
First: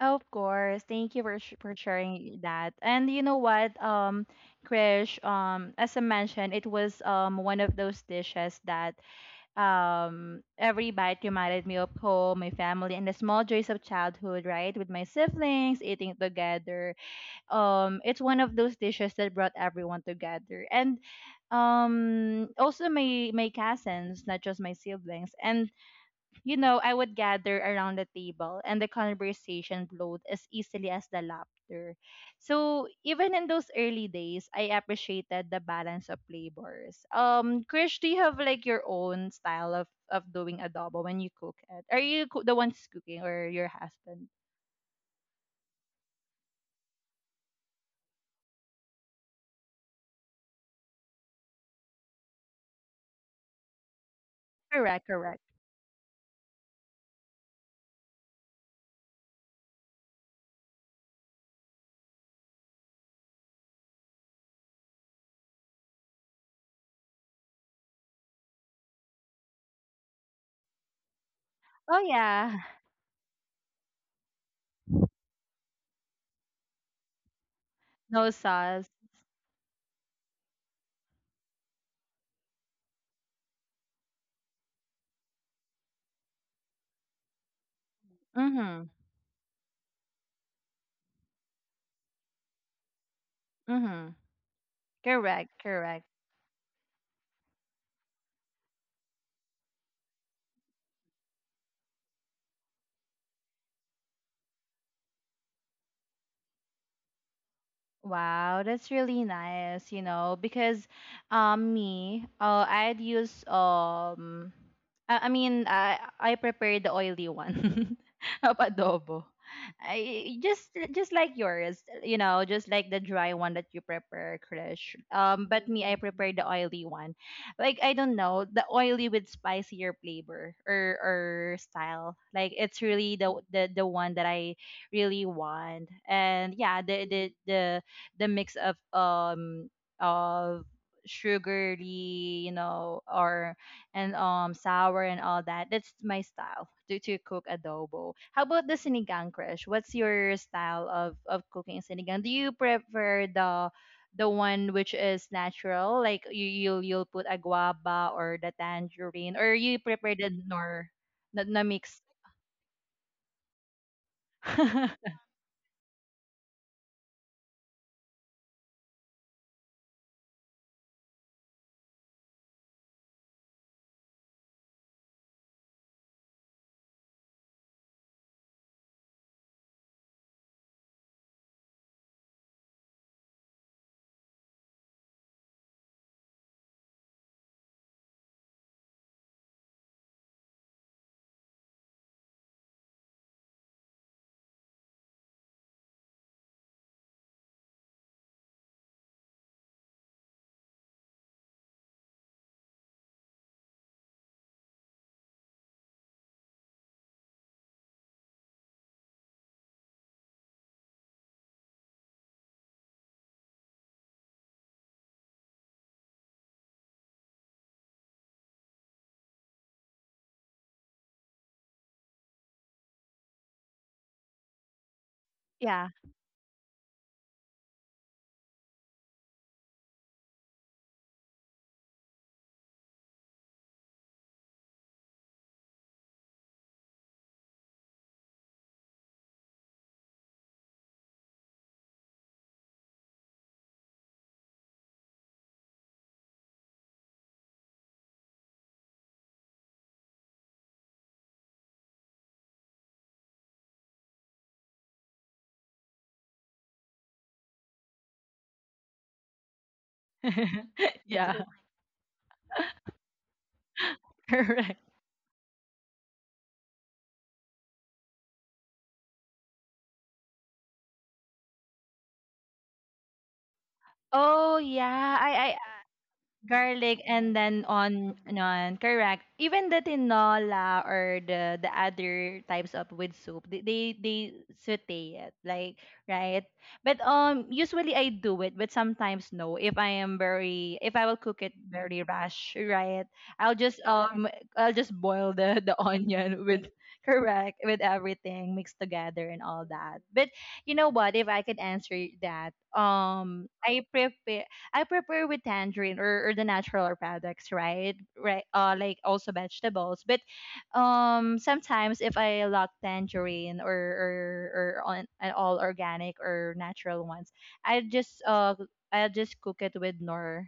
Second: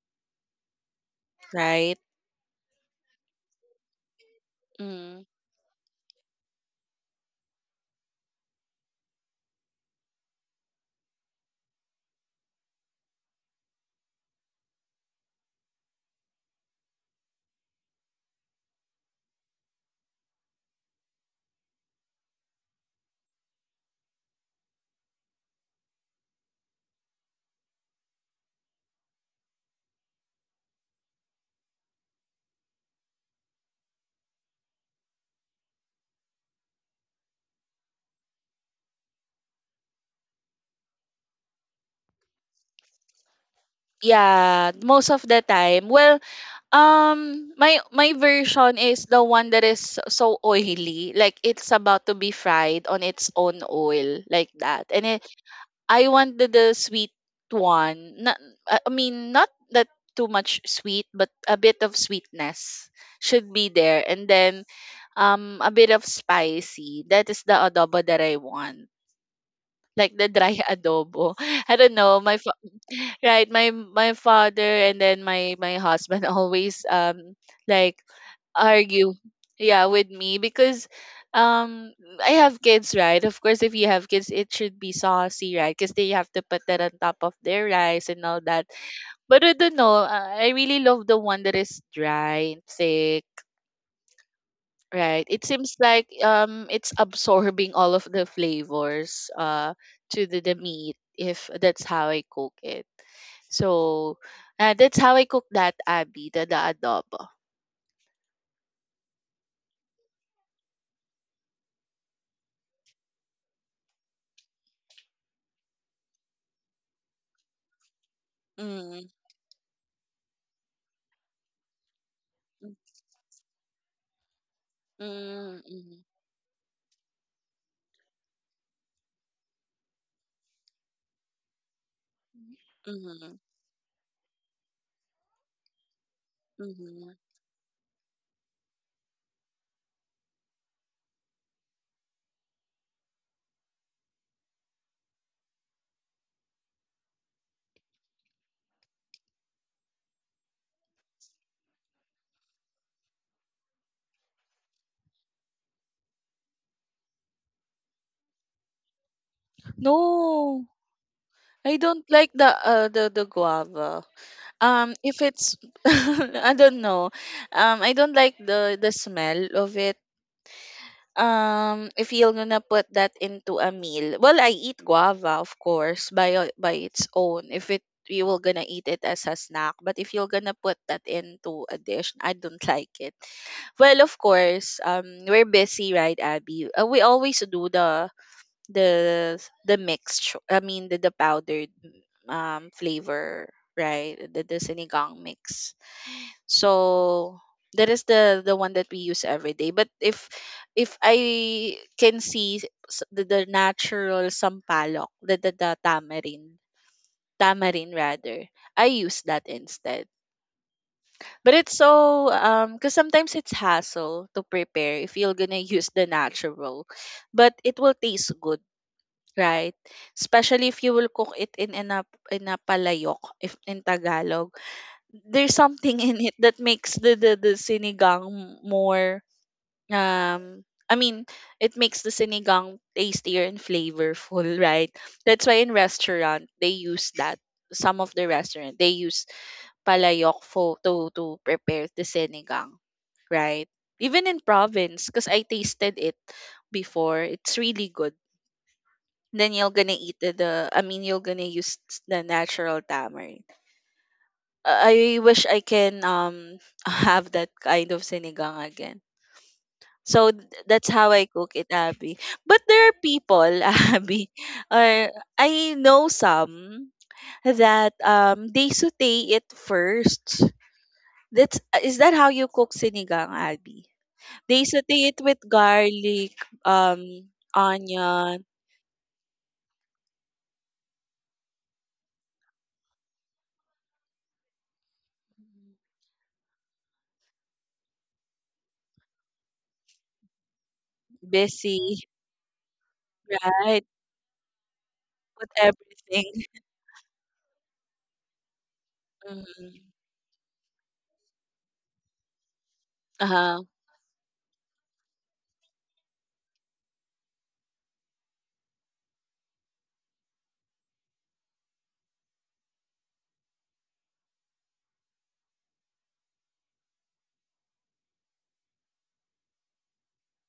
Speaker 1: Of course. Thank you for for
Speaker 2: Right?
Speaker 1: sharing that. And you know what, Krish,
Speaker 2: Mm.
Speaker 1: as I mentioned, it was one of those dishes that every bite reminded me of home, my family, and the small joys of childhood, right? With my siblings eating together, it's one of those dishes that brought everyone together, and also my cousins, not just my siblings. And you know, I would gather around the table and the conversation flowed as easily as the laughter. So even in those early days, I appreciated the balance of flavors. Krish, do you have like your own style of, doing adobo when you cook it? Are you the one's cooking, or your husband?
Speaker 2: Yeah, most of the time. Well, my version is the one that is so oily, like it's about to be fried on its own oil, like that.
Speaker 1: Correct,
Speaker 2: And it,
Speaker 1: correct.
Speaker 2: I wanted the sweet one. Not, I mean, not that too much sweet, but a bit of sweetness should be there, and then a bit of spicy. That is the adobo that I want, like the dry adobo. I don't
Speaker 1: Oh
Speaker 2: know.
Speaker 1: yeah,
Speaker 2: Right, my father and then my husband always like
Speaker 1: no sauce.
Speaker 2: argue, yeah, with me because um I have kids, right? Of course if you have kids it should be saucy, right? Because they have to put that on top of their rice and all that.
Speaker 1: Mm-hmm,
Speaker 2: But I don't know, I really love the one that is dry and thick,
Speaker 1: mm-hmm.
Speaker 2: right? It
Speaker 1: Correct,
Speaker 2: seems
Speaker 1: correct.
Speaker 2: like it's absorbing all of the flavors, to the meat, if that's how I cook it. So, that's how I cook that, Abby, the adobo.
Speaker 1: Wow, that's really nice, you know, because me, I'd use I mean I prepare the oily one of
Speaker 2: Mm,
Speaker 1: adobo. I just like yours, you know, just
Speaker 2: mm,
Speaker 1: like the dry one that you prepare, Krish.
Speaker 2: mm,
Speaker 1: But me, I
Speaker 2: mm.
Speaker 1: prepare the oily one. Like I don't know, the oily with spicier flavor, or style. Like it's really the
Speaker 2: Mhm,
Speaker 1: the the one that I really want. And yeah, the
Speaker 2: mhm.
Speaker 1: the the the mix of of sugary, you know, or and sour and all that. That's my style to cook adobo. How about the sinigang, Krish? What's your style of cooking sinigang? Do you prefer the one which is natural, like you'll put a guava or the tangerine, or you prepare the
Speaker 2: No,
Speaker 1: nor the
Speaker 2: I
Speaker 1: mix?
Speaker 2: don't like the guava. If it's, I don't know. I don't like the smell of it. If you're gonna put that into a meal, well, I eat guava, of course, by its own. If it You were gonna eat it as a snack, but if you're gonna put that into a dish, I don't like it. Well, of course, we're busy, right, Abby? We always do the mixture, I mean the powdered flavor, right, the sinigang mix. So that is the one that we use every day, but if I can see, the natural sampalok, the tamarind rather, I use that instead. But it's so, because sometimes it's hassle to prepare if you're gonna use the natural, but it will taste good. Right. Especially if you will cook it in a palayok, if in Tagalog. There's
Speaker 1: Yeah.
Speaker 2: something in it that makes the sinigang more, I mean, it makes the sinigang tastier and flavorful, right? That's why in restaurant they use that. Some of the restaurant they use palayok for to prepare the sinigang, right? Even in province, because I tasted it before, it's really good, then you're gonna eat the, I mean, you're gonna use the natural tamarind. I wish I can have that kind of sinigang again. So, that's how I
Speaker 1: Yeah,
Speaker 2: cook it, Abby. But there are people, Abby,
Speaker 1: correct.
Speaker 2: or I know some that they saute it first. That's Is that how you cook sinigang, Abby?
Speaker 1: Oh
Speaker 2: They saute
Speaker 1: yeah,
Speaker 2: it with
Speaker 1: I
Speaker 2: garlic,
Speaker 1: garlic
Speaker 2: um,
Speaker 1: and then
Speaker 2: onion,
Speaker 1: on correct, even the tinola or the other types of with soup, they saute it like, right? But usually I do it, but sometimes no. If I am very, if I will cook it
Speaker 2: busy,
Speaker 1: very rash, right, I'll just
Speaker 2: right?
Speaker 1: I'll just boil
Speaker 2: With
Speaker 1: the
Speaker 2: everything.
Speaker 1: onion with, correct, with everything mixed together and all
Speaker 2: Mhm.
Speaker 1: that. But you know what, if I could answer that,
Speaker 2: Uh-huh.
Speaker 1: I prepare, I prepare with tangerine or, the natural products, right? Right, like also vegetables. But sometimes if I lock tangerine or on an all organic or natural ones, I just I'll just cook it with nor,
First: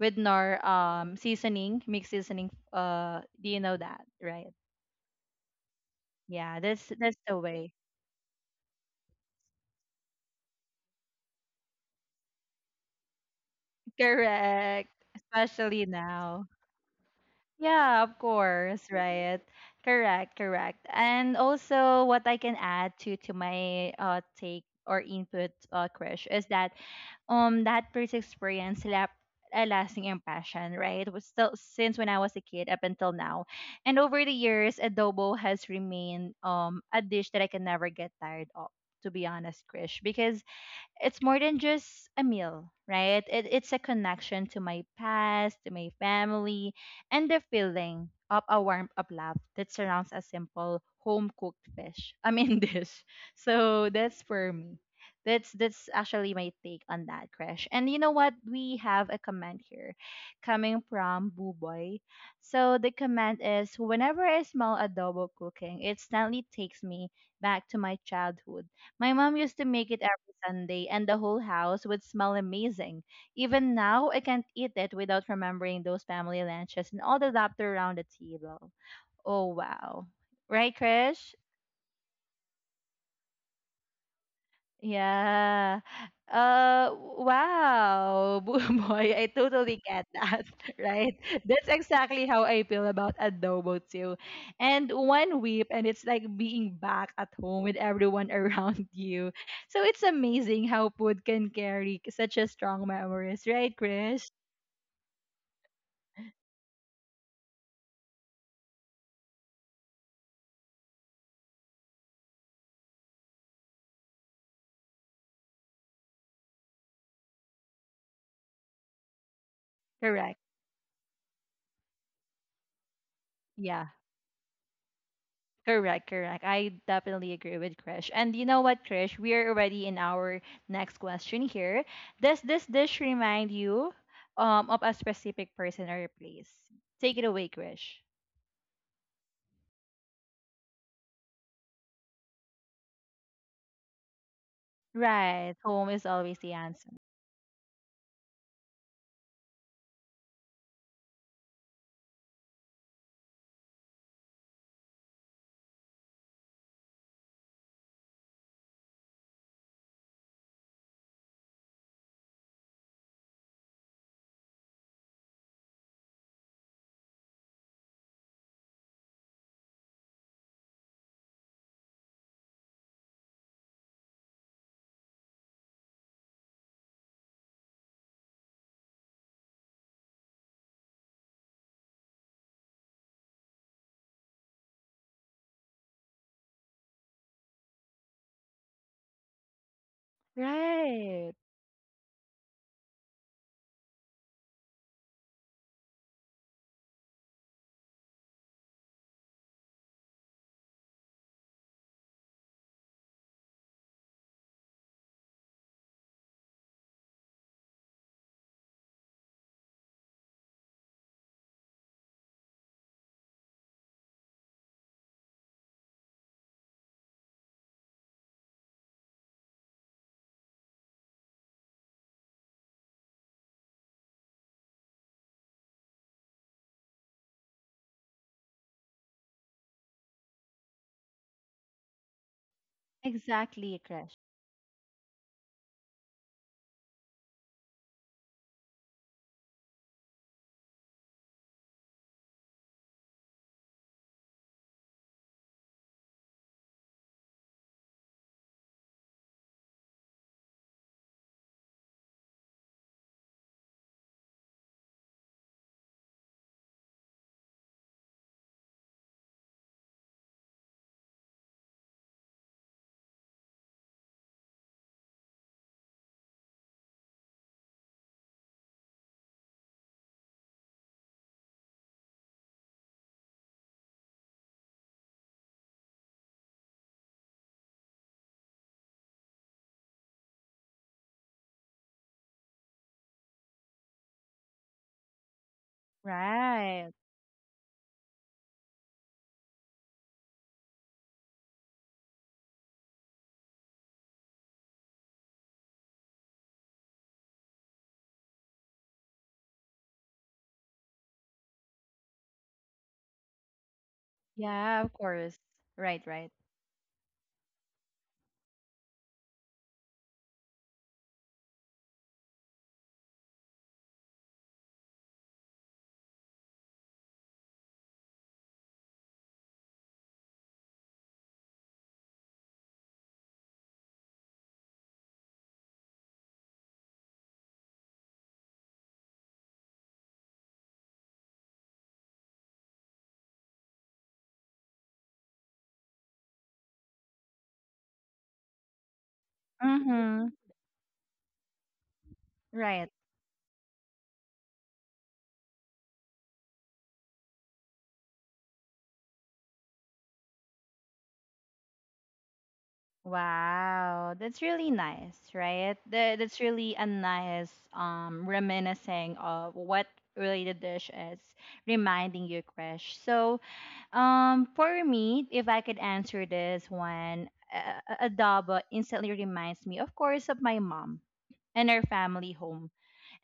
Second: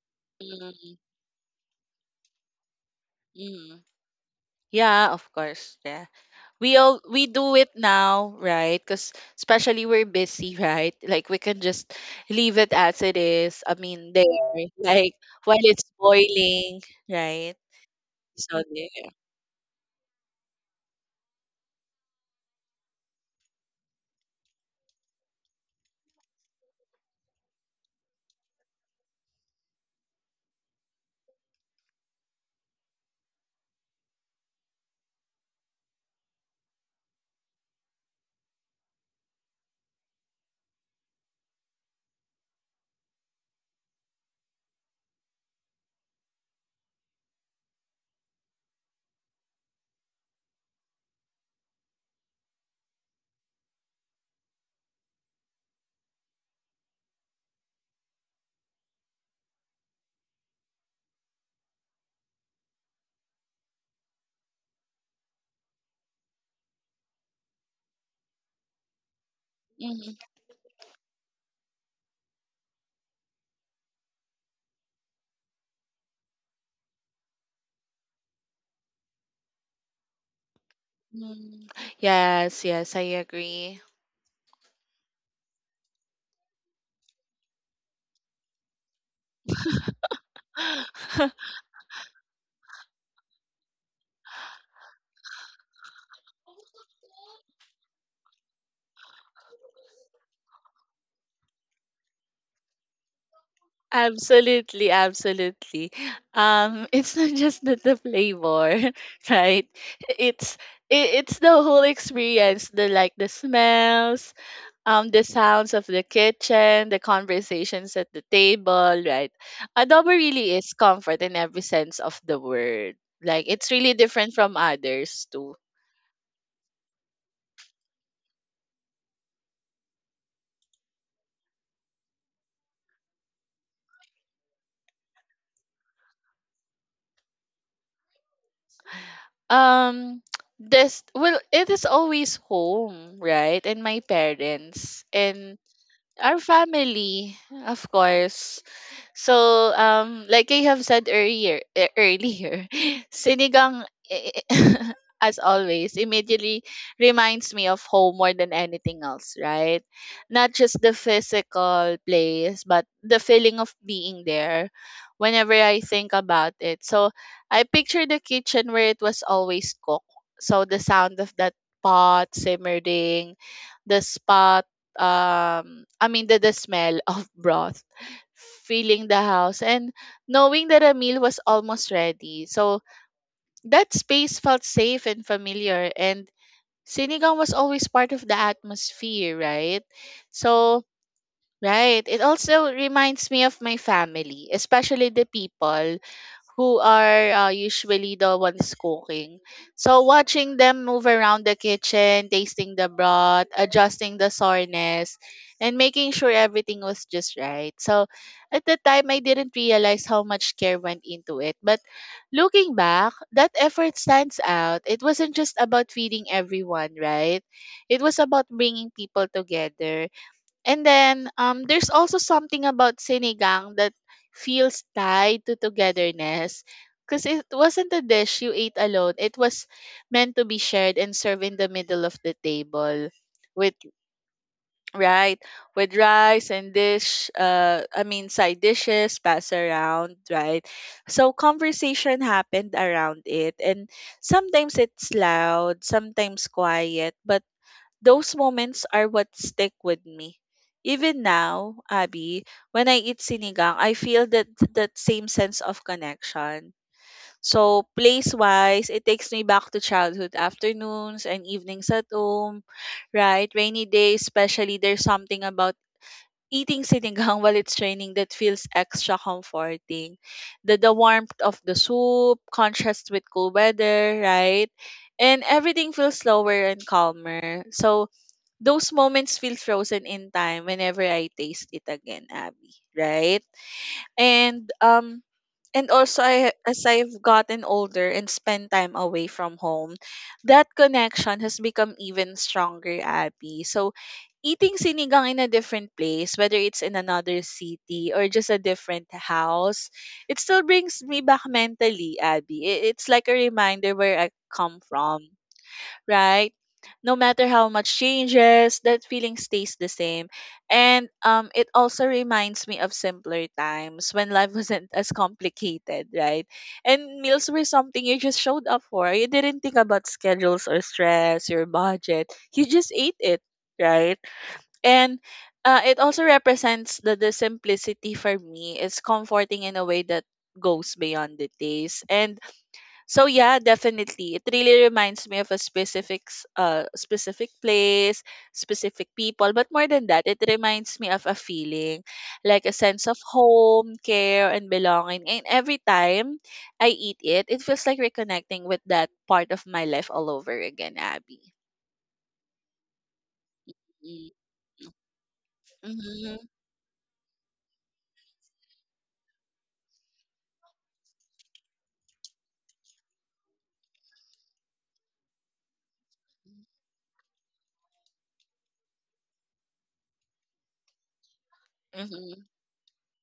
Speaker 1: with nor,
Speaker 2: Mm,
Speaker 1: seasoning, mixed seasoning. Do you know
Speaker 2: hmm.
Speaker 1: that, right?
Speaker 2: Yeah, of course. Yeah.
Speaker 1: Yeah,
Speaker 2: We all
Speaker 1: that's
Speaker 2: we
Speaker 1: the
Speaker 2: do it
Speaker 1: way.
Speaker 2: now, right? Cuz especially we're busy, right? Like we can just leave it as it is. I mean, there,
Speaker 1: Correct,
Speaker 2: like, while
Speaker 1: especially
Speaker 2: it's
Speaker 1: now.
Speaker 2: boiling, right?
Speaker 1: Yeah, of
Speaker 2: So
Speaker 1: course,
Speaker 2: there.
Speaker 1: right. Correct, correct. And also what I can add to my, take or input, Krish, is that that first experience left a lasting impression, right? It was still since when I was a kid up until now. And over the years, adobo has remained, a dish that I can never get tired of, to be honest, Krish, because it's more than just a meal, right? It's a connection to my past, to my family, and the feeling of a warmth of love that surrounds a simple home cooked fish. I mean dish. So that's for me. That's actually my take on that, Crash. And you know what? We have a comment here coming from Boo Boy. So the comment is, whenever I smell adobo cooking, it instantly takes me back to my childhood. My mom used to make it
Speaker 2: Mhm,
Speaker 1: every Sunday, and the whole house would smell amazing. Even now, I can't eat it without remembering those family lunches and all the laughter around the table. Oh, wow. Right, Krish?
Speaker 2: mhm. Yes, yes, I agree.
Speaker 1: Yeah. Wow, boy, I totally get that, right? That's exactly how I feel about adobo too. And one whip, and it's like being back at home with everyone around you. So it's amazing how food can carry such a strong memories, right, Chris?
Speaker 2: Absolutely, absolutely. It's not just the flavor, right? It's it's the whole experience, the, like, the smells, the sounds of the kitchen, the conversations at the table, right? Adobo
Speaker 1: Correct.
Speaker 2: really is comfort in every sense of the word. Like it's
Speaker 1: Yeah.
Speaker 2: really different from others too.
Speaker 1: Correct, correct. I definitely agree with Krish. And you know what, Krish? We are already in our next question here. Does this dish remind you of a specific person or place? Take it away, Krish.
Speaker 2: Um, this Well, it is always home, right? And my parents
Speaker 1: Right.
Speaker 2: and
Speaker 1: Home is always
Speaker 2: our
Speaker 1: the answer.
Speaker 2: family, of course. So, like I have said earlier, earlier, sinigang, eh, as always, immediately reminds me of home more than anything else, right? Not just the physical place, but the feeling of being there whenever I think about it. So, I picture the kitchen where it was always cooked. So, the sound of that pot simmering, the spot I mean the smell of broth feeling the house and knowing that a meal was almost ready. So that space felt safe and familiar, and sinigang was always part of the atmosphere, right? So,
Speaker 1: Right.
Speaker 2: right, it also reminds me of my family, especially the people who are, usually the ones cooking. So watching them move around the kitchen, tasting the broth, adjusting the sourness, and making sure everything was just right. So at the time, I didn't realize how much care went into it. But looking back, that effort stands out. It wasn't just about feeding everyone, right? It was about bringing people together. And then there's also something about sinigang that feels tied to togetherness, because it wasn't a dish you ate alone. It was meant to be shared and served in the middle of the table with,
Speaker 1: Exactly, Krish.
Speaker 2: right, with rice and dish, I mean side dishes pass around, right, so conversation happened around it, and sometimes it's loud, sometimes quiet, but those moments are what stick with me. Even now, Abby, when I eat sinigang, I feel that same sense of connection. So place-wise, it takes me back to childhood afternoons and evenings at home, right? Rainy days, especially, there's something about eating sinigang while it's raining that feels extra comforting. the warmth of the soup, contrast with cool weather, right? And everything feels slower and calmer. So those moments feel frozen in time whenever I taste it again, Abby, right? And um and also, I as
Speaker 1: Right.
Speaker 2: I've gotten older and spent time away from home, that connection has become even stronger, Abby. So eating sinigang in a different place, whether it's in another city or just a different house, it still brings me back mentally, Abby. It's like a reminder where I
Speaker 1: Yeah,
Speaker 2: come
Speaker 1: of
Speaker 2: from,
Speaker 1: course. Right, right.
Speaker 2: right? No matter how much changes, that feeling stays the same. And it also reminds me of simpler times when life wasn't as complicated, right? And meals were something you just showed up for. You didn't think about schedules or stress, your budget. You just ate it, right? And it also represents that the simplicity, for me, is comforting in a way that goes beyond the taste. And so, yeah, definitely. It really reminds me of a specific, specific place, specific people, but more than that,
Speaker 1: Mm-hmm.
Speaker 2: it reminds me of a feeling, like a
Speaker 1: Right.
Speaker 2: sense of home, care, and belonging. And every time I eat it, it feels like reconnecting with that part of my life all over again, Abby.
Speaker 1: Wow,
Speaker 2: Mm-hmm.
Speaker 1: that's really nice, right? That,
Speaker 2: Mm-hmm.
Speaker 1: that's really a nice reminiscing of what really the dish is, reminding you, Krish. So, for me, if I could answer this one, adobo instantly reminds me, of course, of my mom and her family
Speaker 2: Mm-hmm.
Speaker 1: home.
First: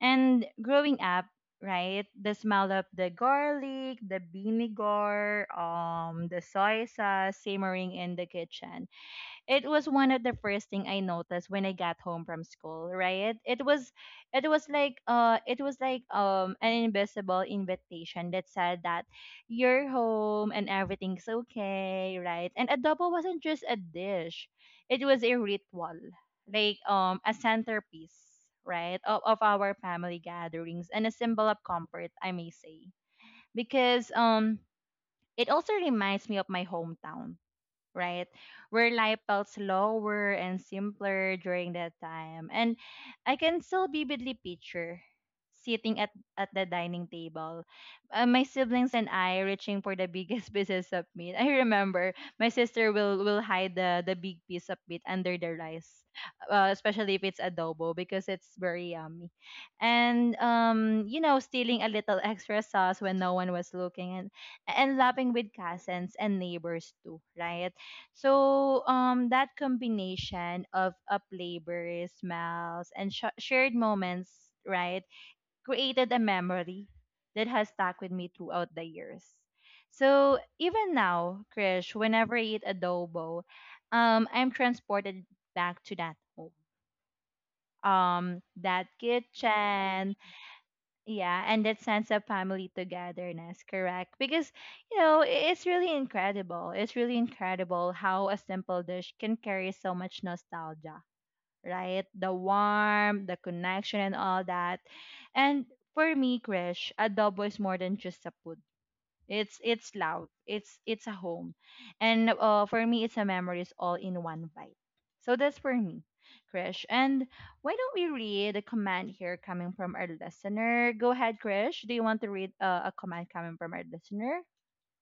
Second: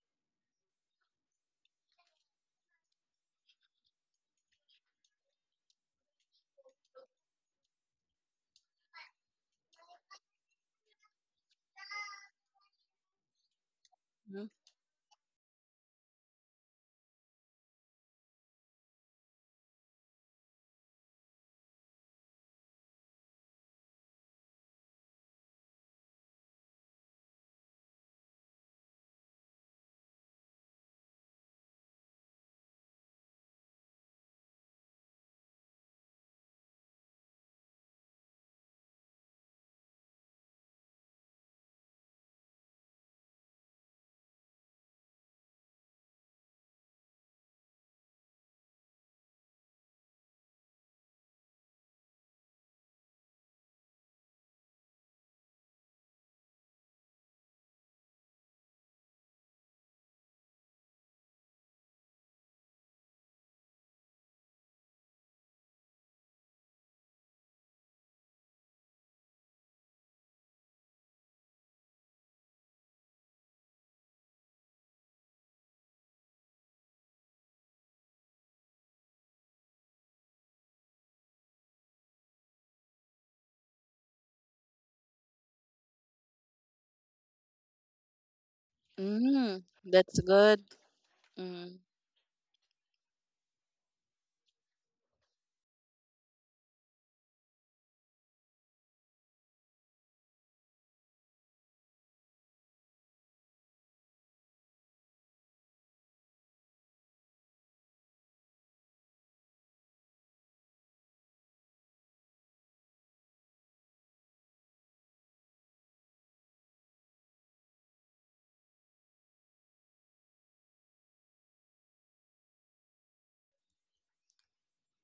Speaker 1: And growing up, right, the smell of the garlic, the vinegar, the soy sauce simmering in the kitchen, it was one of the first thing I noticed when I got home from school, right? It was like an invisible invitation that said that you're home and everything's okay, right? And adobo wasn't just a dish. It was a ritual, like a centerpiece, right? Of our family gatherings and a symbol of comfort, I may say. Because it also reminds me of my hometown, right? Where life felt slower and simpler during that time. And I can still vividly picture sitting at the dining table. My siblings and I reaching for the biggest pieces of meat. I remember my sister will hide the big piece of meat under the rice, especially if it's adobo because it's very yummy. And, you know, stealing a little extra sauce when no one was looking, and laughing with cousins and neighbors too, right? So that combination of a flavor, smells, and shared moments, right, created a memory that has stuck with me throughout the years. So even now, Krish, whenever I eat adobo, I'm transported back to that home, that
Speaker 2: Mm,
Speaker 1: kitchen,
Speaker 2: that's good.
Speaker 1: yeah, and
Speaker 2: Mm-hmm.
Speaker 1: that sense of family togetherness, correct? Because, you know, it's really incredible. It's really incredible how a simple dish can carry so much nostalgia, right? The warmth, the connection, and all that. And for me, Krish, adobo is more than just a food. It's loud. It's a home, and for me, it's a memories all in one bite. So that's for me, Krish. And why don't we read a comment here coming from our listener? Go ahead, Krish. Do you want to read a comment coming from our listener?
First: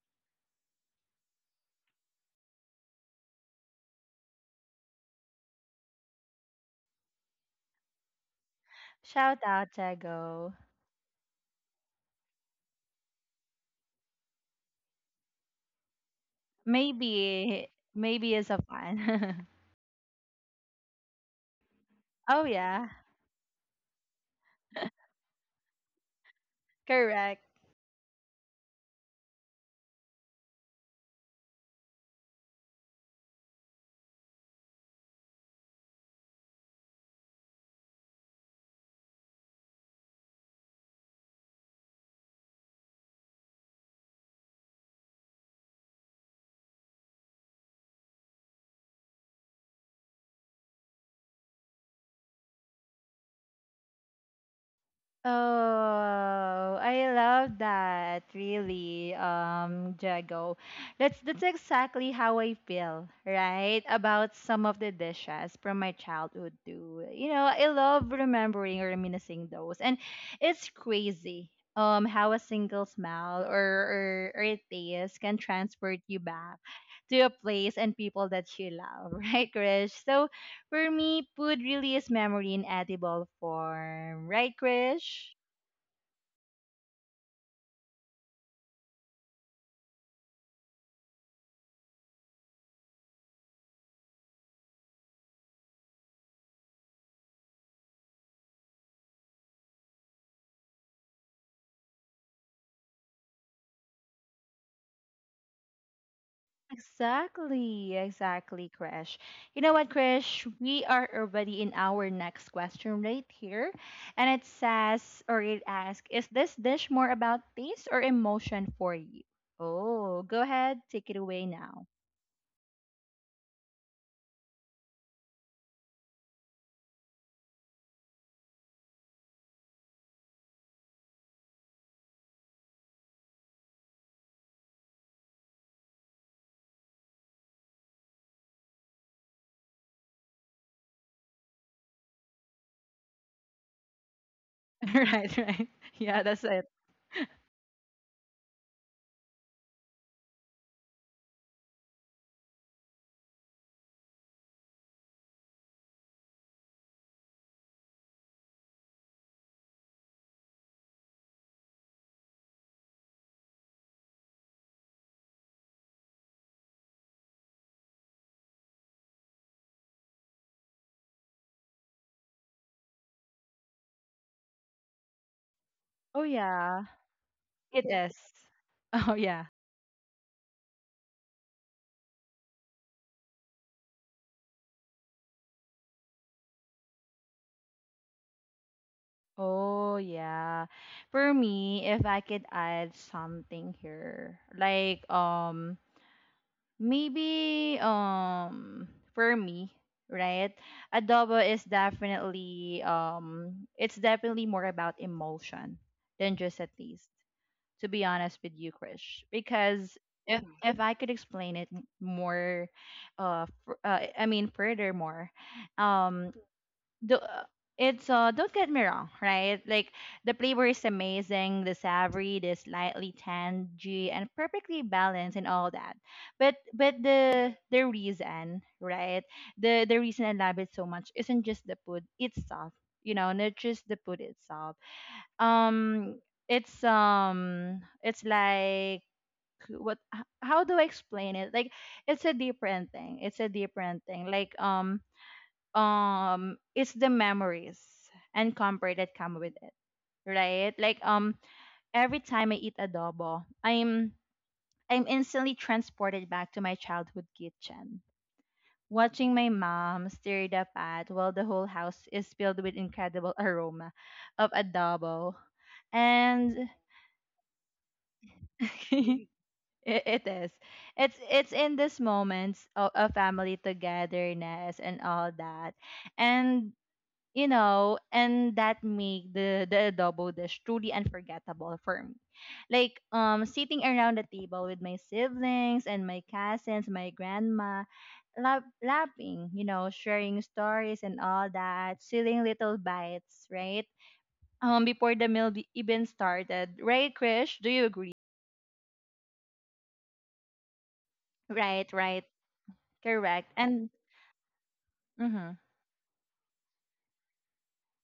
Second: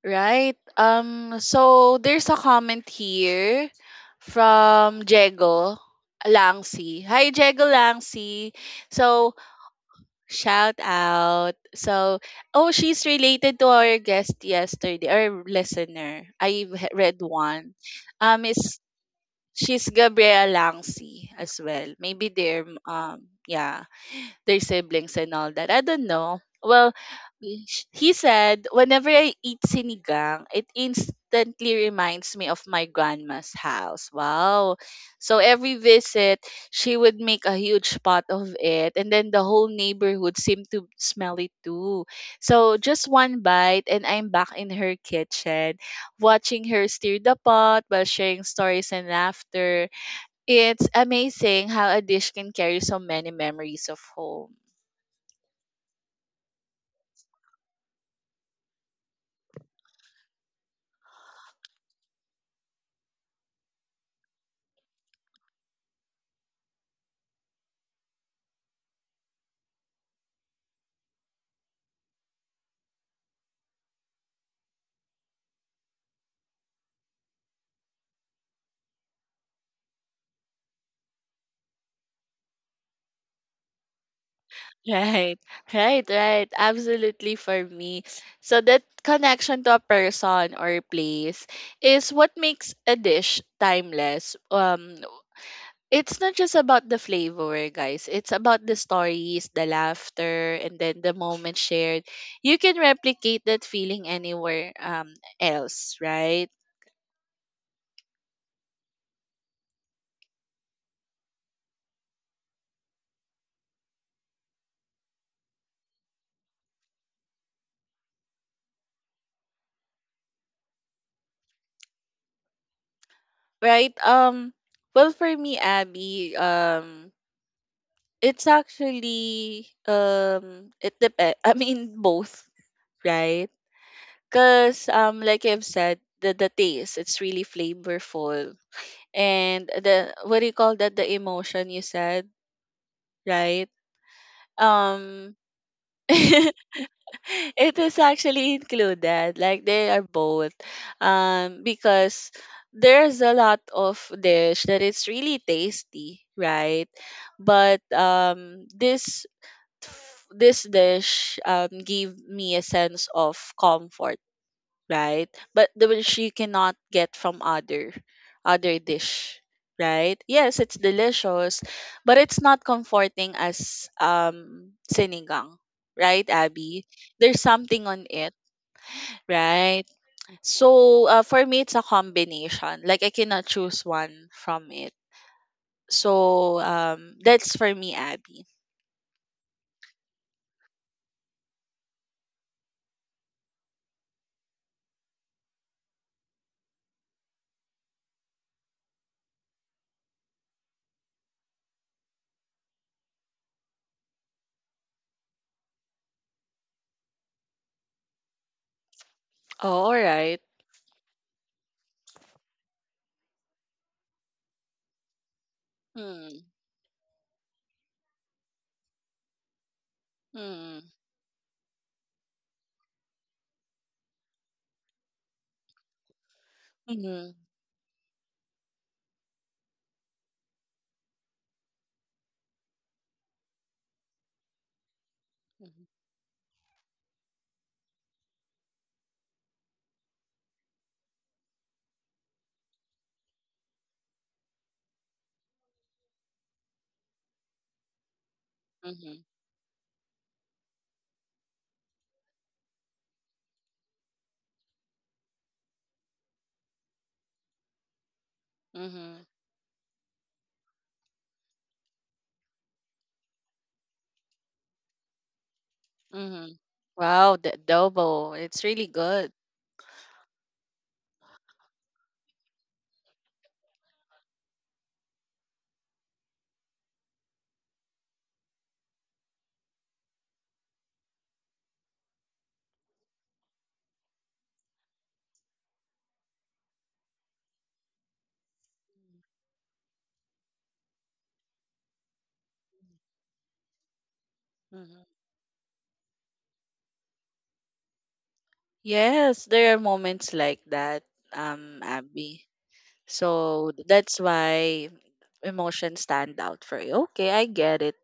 Speaker 2: Right. So there's a comment here from Jego Langsi. Hi, Jego Langsi. So,
Speaker 1: Shout out, Tego.
Speaker 2: shout out. So, oh, she's related to our guest yesterday or listener. I've read
Speaker 1: Maybe
Speaker 2: one.
Speaker 1: maybe it's a
Speaker 2: Is
Speaker 1: fan.
Speaker 2: She's Gabriela Langsi as well. Maybe
Speaker 1: Oh
Speaker 2: they're
Speaker 1: yeah,
Speaker 2: yeah, their siblings and all that. I don't know. Well,
Speaker 1: correct.
Speaker 2: he said whenever I eat sinigang, it instantly reminds me of my grandma's house. Wow. So every visit, she would make a huge pot of it, and then the whole neighborhood seemed to smell it too. So just one bite and I'm back in her kitchen watching her stir the pot while sharing stories and laughter. It's amazing how a dish can carry so many memories of home.
Speaker 1: Oh, I love that. Really, Jago. That's exactly how I feel, right? About some of the dishes from my childhood too. You know, I love remembering or reminiscing those. And it's crazy how a single smell or a taste can transport you back to a place and people that you love, right, Krish? So for me, food really is memory in edible form. Right, Krish?
Speaker 2: Right, right, right. Absolutely for me. So that connection to a person or place is what makes a dish timeless. It's not just about the flavor, guys. It's about the stories, the laughter, and then the moment shared. You can replicate that feeling anywhere else, right?
Speaker 1: Exactly, exactly, Krish. You know what, Krish? We are already in our next question right here. And it says, or it asks, is this dish more about taste or emotion for you? Oh, go ahead, take it away now.
Speaker 2: Right. Well, for me, Abby. It's actually It depends. I mean, both right? Because like I've said, the taste it's really flavorful, and the what do you call that? The emotion you said, right? Um,
Speaker 1: Right, right. Yeah, that's it.
Speaker 2: it is actually included. Like they are both, because there's a lot of dish that it's really tasty, right? But this this dish gave me a sense of comfort right? But the which you cannot get from other other dish, right? Yes, it's delicious, but it's not comforting as sinigang,
Speaker 1: Oh,
Speaker 2: right, Abby?
Speaker 1: yeah,
Speaker 2: There's
Speaker 1: it
Speaker 2: something on
Speaker 1: is.
Speaker 2: it,
Speaker 1: Oh, yeah.
Speaker 2: right? So for me, it's a combination. Like I cannot choose one from it. So that's for me, Abby.
Speaker 1: Oh, yeah. For me, if I could add something here, like maybe for me, right? Adobo is definitely it's definitely more about emotion than just a taste. To be honest with you, Krish,
Speaker 2: Oh, all
Speaker 1: because
Speaker 2: right.
Speaker 1: if I could explain it more, I mean, furthermore, um,
Speaker 2: Mm,
Speaker 1: do, it's don't get me wrong, right? Like the flavor is
Speaker 2: mm,
Speaker 1: amazing, the savory, the slightly tangy and perfectly balanced, and all that. But
Speaker 2: mm-hmm,
Speaker 1: the reason, right, the reason I love it so much isn't just the food itself, you know, not just the food itself. Um it's um it's like, what how do I explain it? Like it's a different thing it's a different thing like It's the memories and comfort that
Speaker 2: mm-hmm,
Speaker 1: come with it, right? Like every time I eat adobo, I'm instantly transported back to my childhood kitchen,
Speaker 2: mm-hmm.
Speaker 1: watching my mom stir the pot while the whole house is filled with incredible aroma of adobo.
Speaker 2: Mhm.
Speaker 1: And
Speaker 2: Wow, the adobo. It's really
Speaker 1: it,
Speaker 2: good.
Speaker 1: it is it's in these moments of family togetherness and all that. And you know, and that make the adobo dish truly unforgettable for me. Like sitting around the table with my siblings and my cousins, my grandma, laughing, you know, sharing stories and all that, stealing little bites, right?
Speaker 2: Mhm.
Speaker 1: Before the meal even started. Right, Krish? Do you agree?
Speaker 2: Yes, there are moments like that,
Speaker 1: Right, right.
Speaker 2: Abby.
Speaker 1: Correct.
Speaker 2: So
Speaker 1: And
Speaker 2: that's why
Speaker 1: mhm.
Speaker 2: emotions stand out for you. Okay, I get it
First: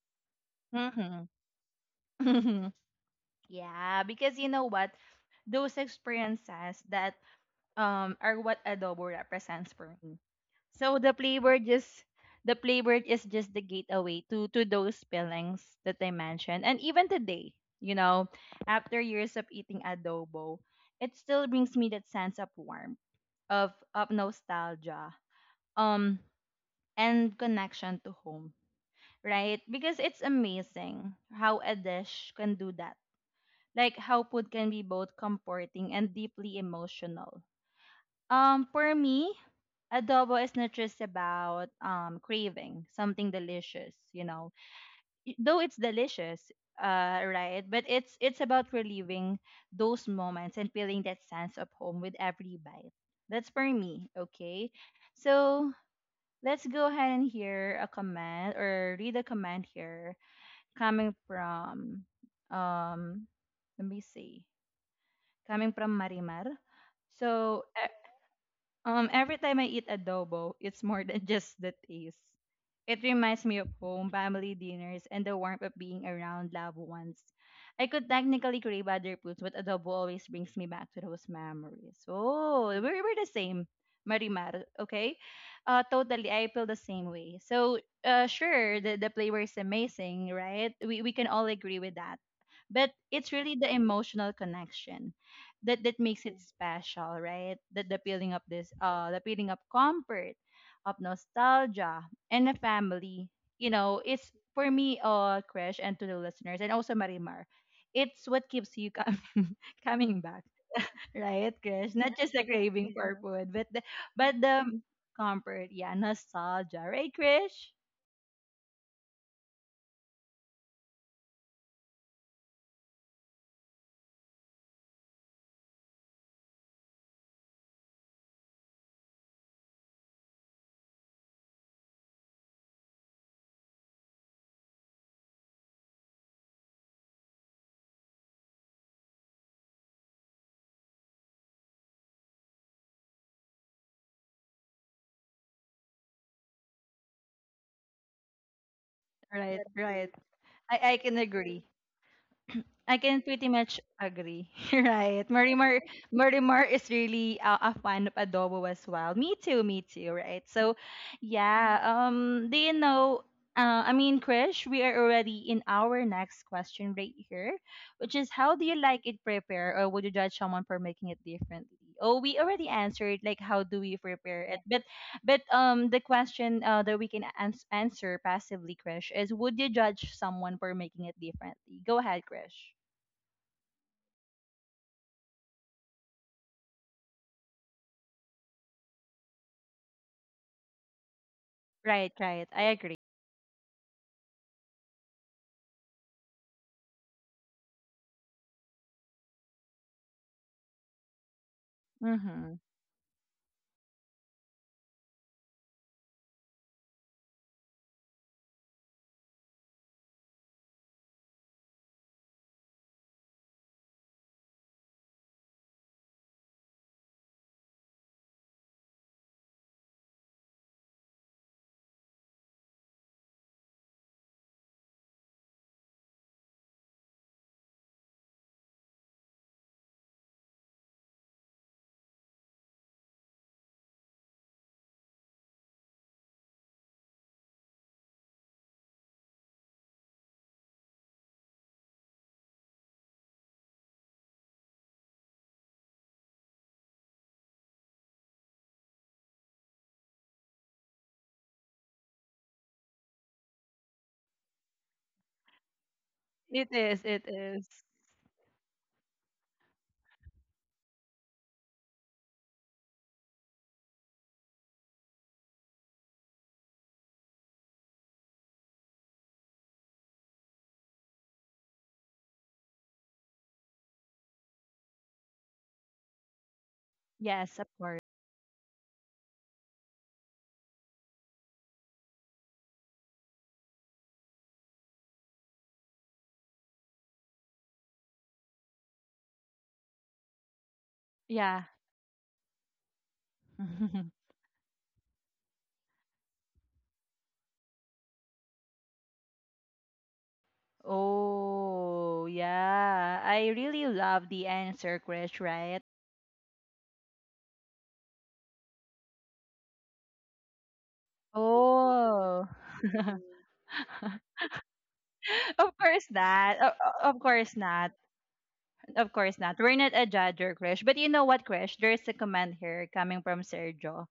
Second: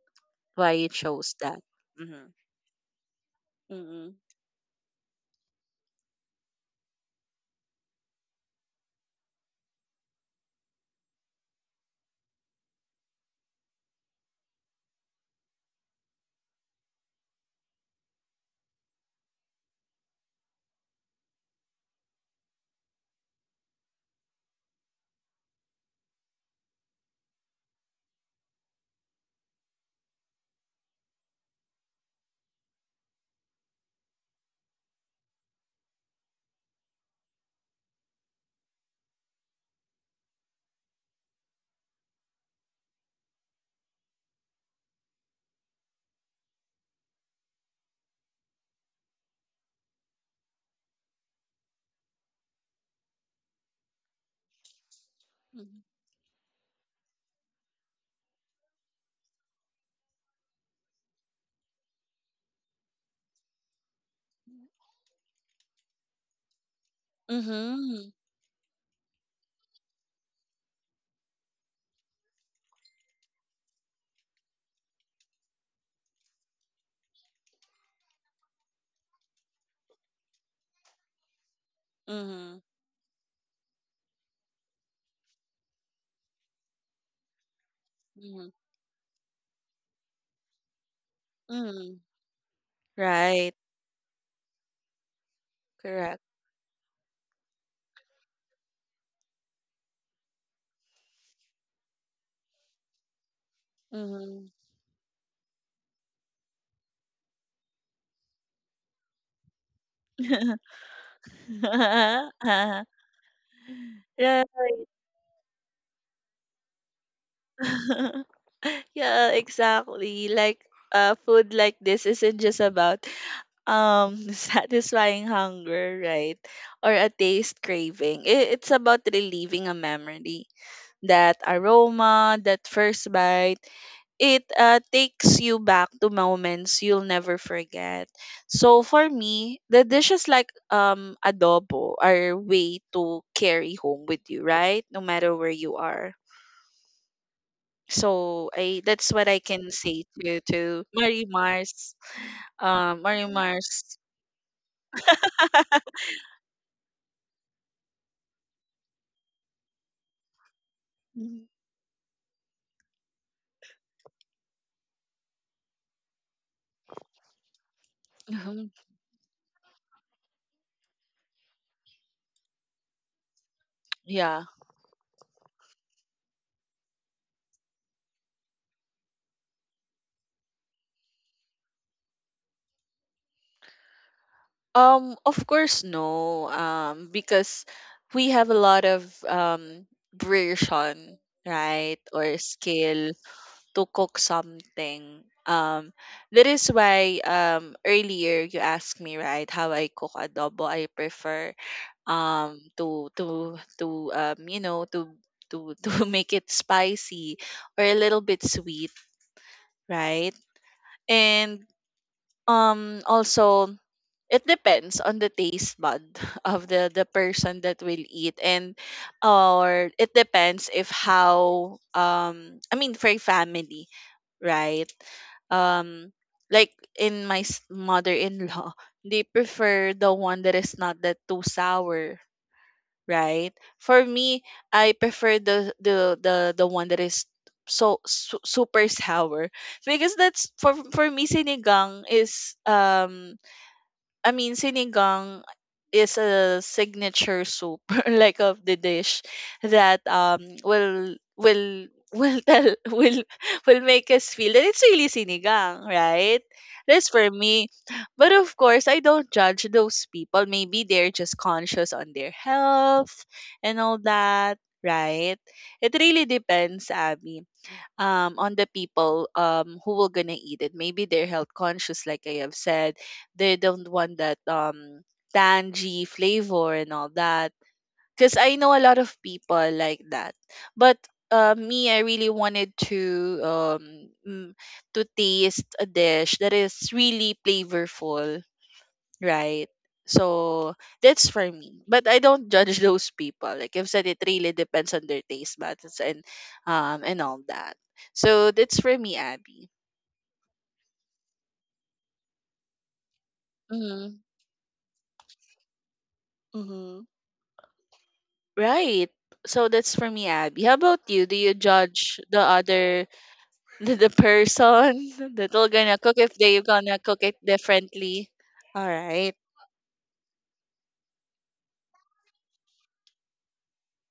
Speaker 2: why you
Speaker 1: Mhm.
Speaker 2: chose that. Mhm.
Speaker 1: Yeah,
Speaker 2: Mhm.
Speaker 1: because you know what? Those experiences that are what adobo represents for me. So the flavor just the flavor is just the gateway to those feelings that I mentioned. And even today, you know, after years of eating adobo, it still brings me that sense of warmth, of nostalgia, um, and connection to home. Right? Because it's amazing how a dish can do that. Like how food can be both comforting and deeply emotional. For me, adobo is not just about craving something delicious, you know. Y- though it's delicious, right, but it's about reliving those moments and feeling that sense of home with every bite. That's for me. Okay, so
Speaker 2: Mhm.
Speaker 1: let's go ahead and hear a comment or read a comment here coming from um let me see, coming from Marimar. So
Speaker 2: Mhm.
Speaker 1: every time I eat adobo, it's more than just the taste. It reminds me of home, family dinners, and the warmth of being around loved ones. I could technically crave other foods, but adobo always brings me back to those memories.
Speaker 2: Mhm.
Speaker 1: Oh, we're the same, Marimar. Okay, totally. I feel the same way. So,
Speaker 2: Mhm.
Speaker 1: sure, the flavor is amazing, right? We can all agree with
Speaker 2: Mhm.
Speaker 1: that. But it's
Speaker 2: Right.
Speaker 1: really the emotional connection that that
Speaker 2: Correct.
Speaker 1: makes it special, right? That the peeling up this the peeling up comfort, of nostalgia and a family. You know, it's
Speaker 2: Mhm.
Speaker 1: for me, Krish, and to the listeners, and also Marimar. It's what keeps you coming coming back, right, Krish? Not just a craving for food, but
Speaker 2: Right.
Speaker 1: the comfort, yeah, nostalgia, right, Krish?
Speaker 2: Yeah, exactly. Like food like this isn't just about satisfying hunger, right? Or a taste craving. I- It's about relieving a memory. That aroma, that first bite, it takes you back to moments you'll never forget. So for me, the dishes like adobo are a way to carry home with you, right? No matter where you are so I that's what I
Speaker 1: Right,
Speaker 2: can say
Speaker 1: right.
Speaker 2: to
Speaker 1: I can
Speaker 2: Mary
Speaker 1: agree.
Speaker 2: Mars.
Speaker 1: I can
Speaker 2: Mary
Speaker 1: pretty much
Speaker 2: Mars.
Speaker 1: agree, right? Marimar, Marimar is really a fan of adobo as well. Me too, right? So,
Speaker 2: Mhm.
Speaker 1: yeah. Do you know? I mean, Krish, we are already in our next question right here, which is how do
Speaker 2: Mhm.
Speaker 1: you like it prepared, or would you judge someone for making it differently? Oh, we already answered like how do we prepare
Speaker 2: Yeah.
Speaker 1: it, but the question that we can answer passively, Krish, is would you judge someone for making it differently? Go ahead, Krish.
Speaker 2: Of course, no. Because we have a lot of version, right,
Speaker 1: Right,
Speaker 2: or
Speaker 1: right. I agree.
Speaker 2: skill to cook something. That is why earlier you asked me, right, how I cook adobo. I prefer
Speaker 1: Mm-hmm.
Speaker 2: to you know to to make it spicy or a little bit sweet right and also it depends on the taste bud of the person that will eat and or it depends if how I mean for a family right um like in my mother-in-law they prefer the one that is not that too sour right? For me, I prefer the one that is so super sour because that's for me sinigang is I mean, sinigang is a signature soup, like of the dish, that will tell will make us feel that it's really sinigang, right?
Speaker 1: It is,
Speaker 2: That's
Speaker 1: it
Speaker 2: for me.
Speaker 1: is.
Speaker 2: But of course, I don't judge those people. Maybe they're just conscious on their health and all that, right? It really depends, Abby on the people who will gonna eat it. Maybe they're health conscious, like I have said. They don't want that tangy flavor and all that.
Speaker 1: Yes, of course.
Speaker 2: Because I know a lot of people like that. But me, I really wanted to to taste a dish that is really flavorful. Right. So that's for
Speaker 1: Yeah.
Speaker 2: me. But I don't judge those people. Like I've said, it really depends on their taste buds and all that. So that's for me, Abby.
Speaker 1: Oh, yeah. I really
Speaker 2: Hmm.
Speaker 1: love the answer, Krish, right?
Speaker 2: Mm-hmm. Right. So that's for me, Abby. How about you? Do you judge the
Speaker 1: Oh.
Speaker 2: other the person that will
Speaker 1: Of
Speaker 2: gonna
Speaker 1: course
Speaker 2: cook if
Speaker 1: not.
Speaker 2: they gonna cook
Speaker 1: Of
Speaker 2: it
Speaker 1: course not.
Speaker 2: differently? All
Speaker 1: Of
Speaker 2: right.
Speaker 1: course not. We're not a judger, Krish. But you know what, Krish? There's a comment here coming from Sergio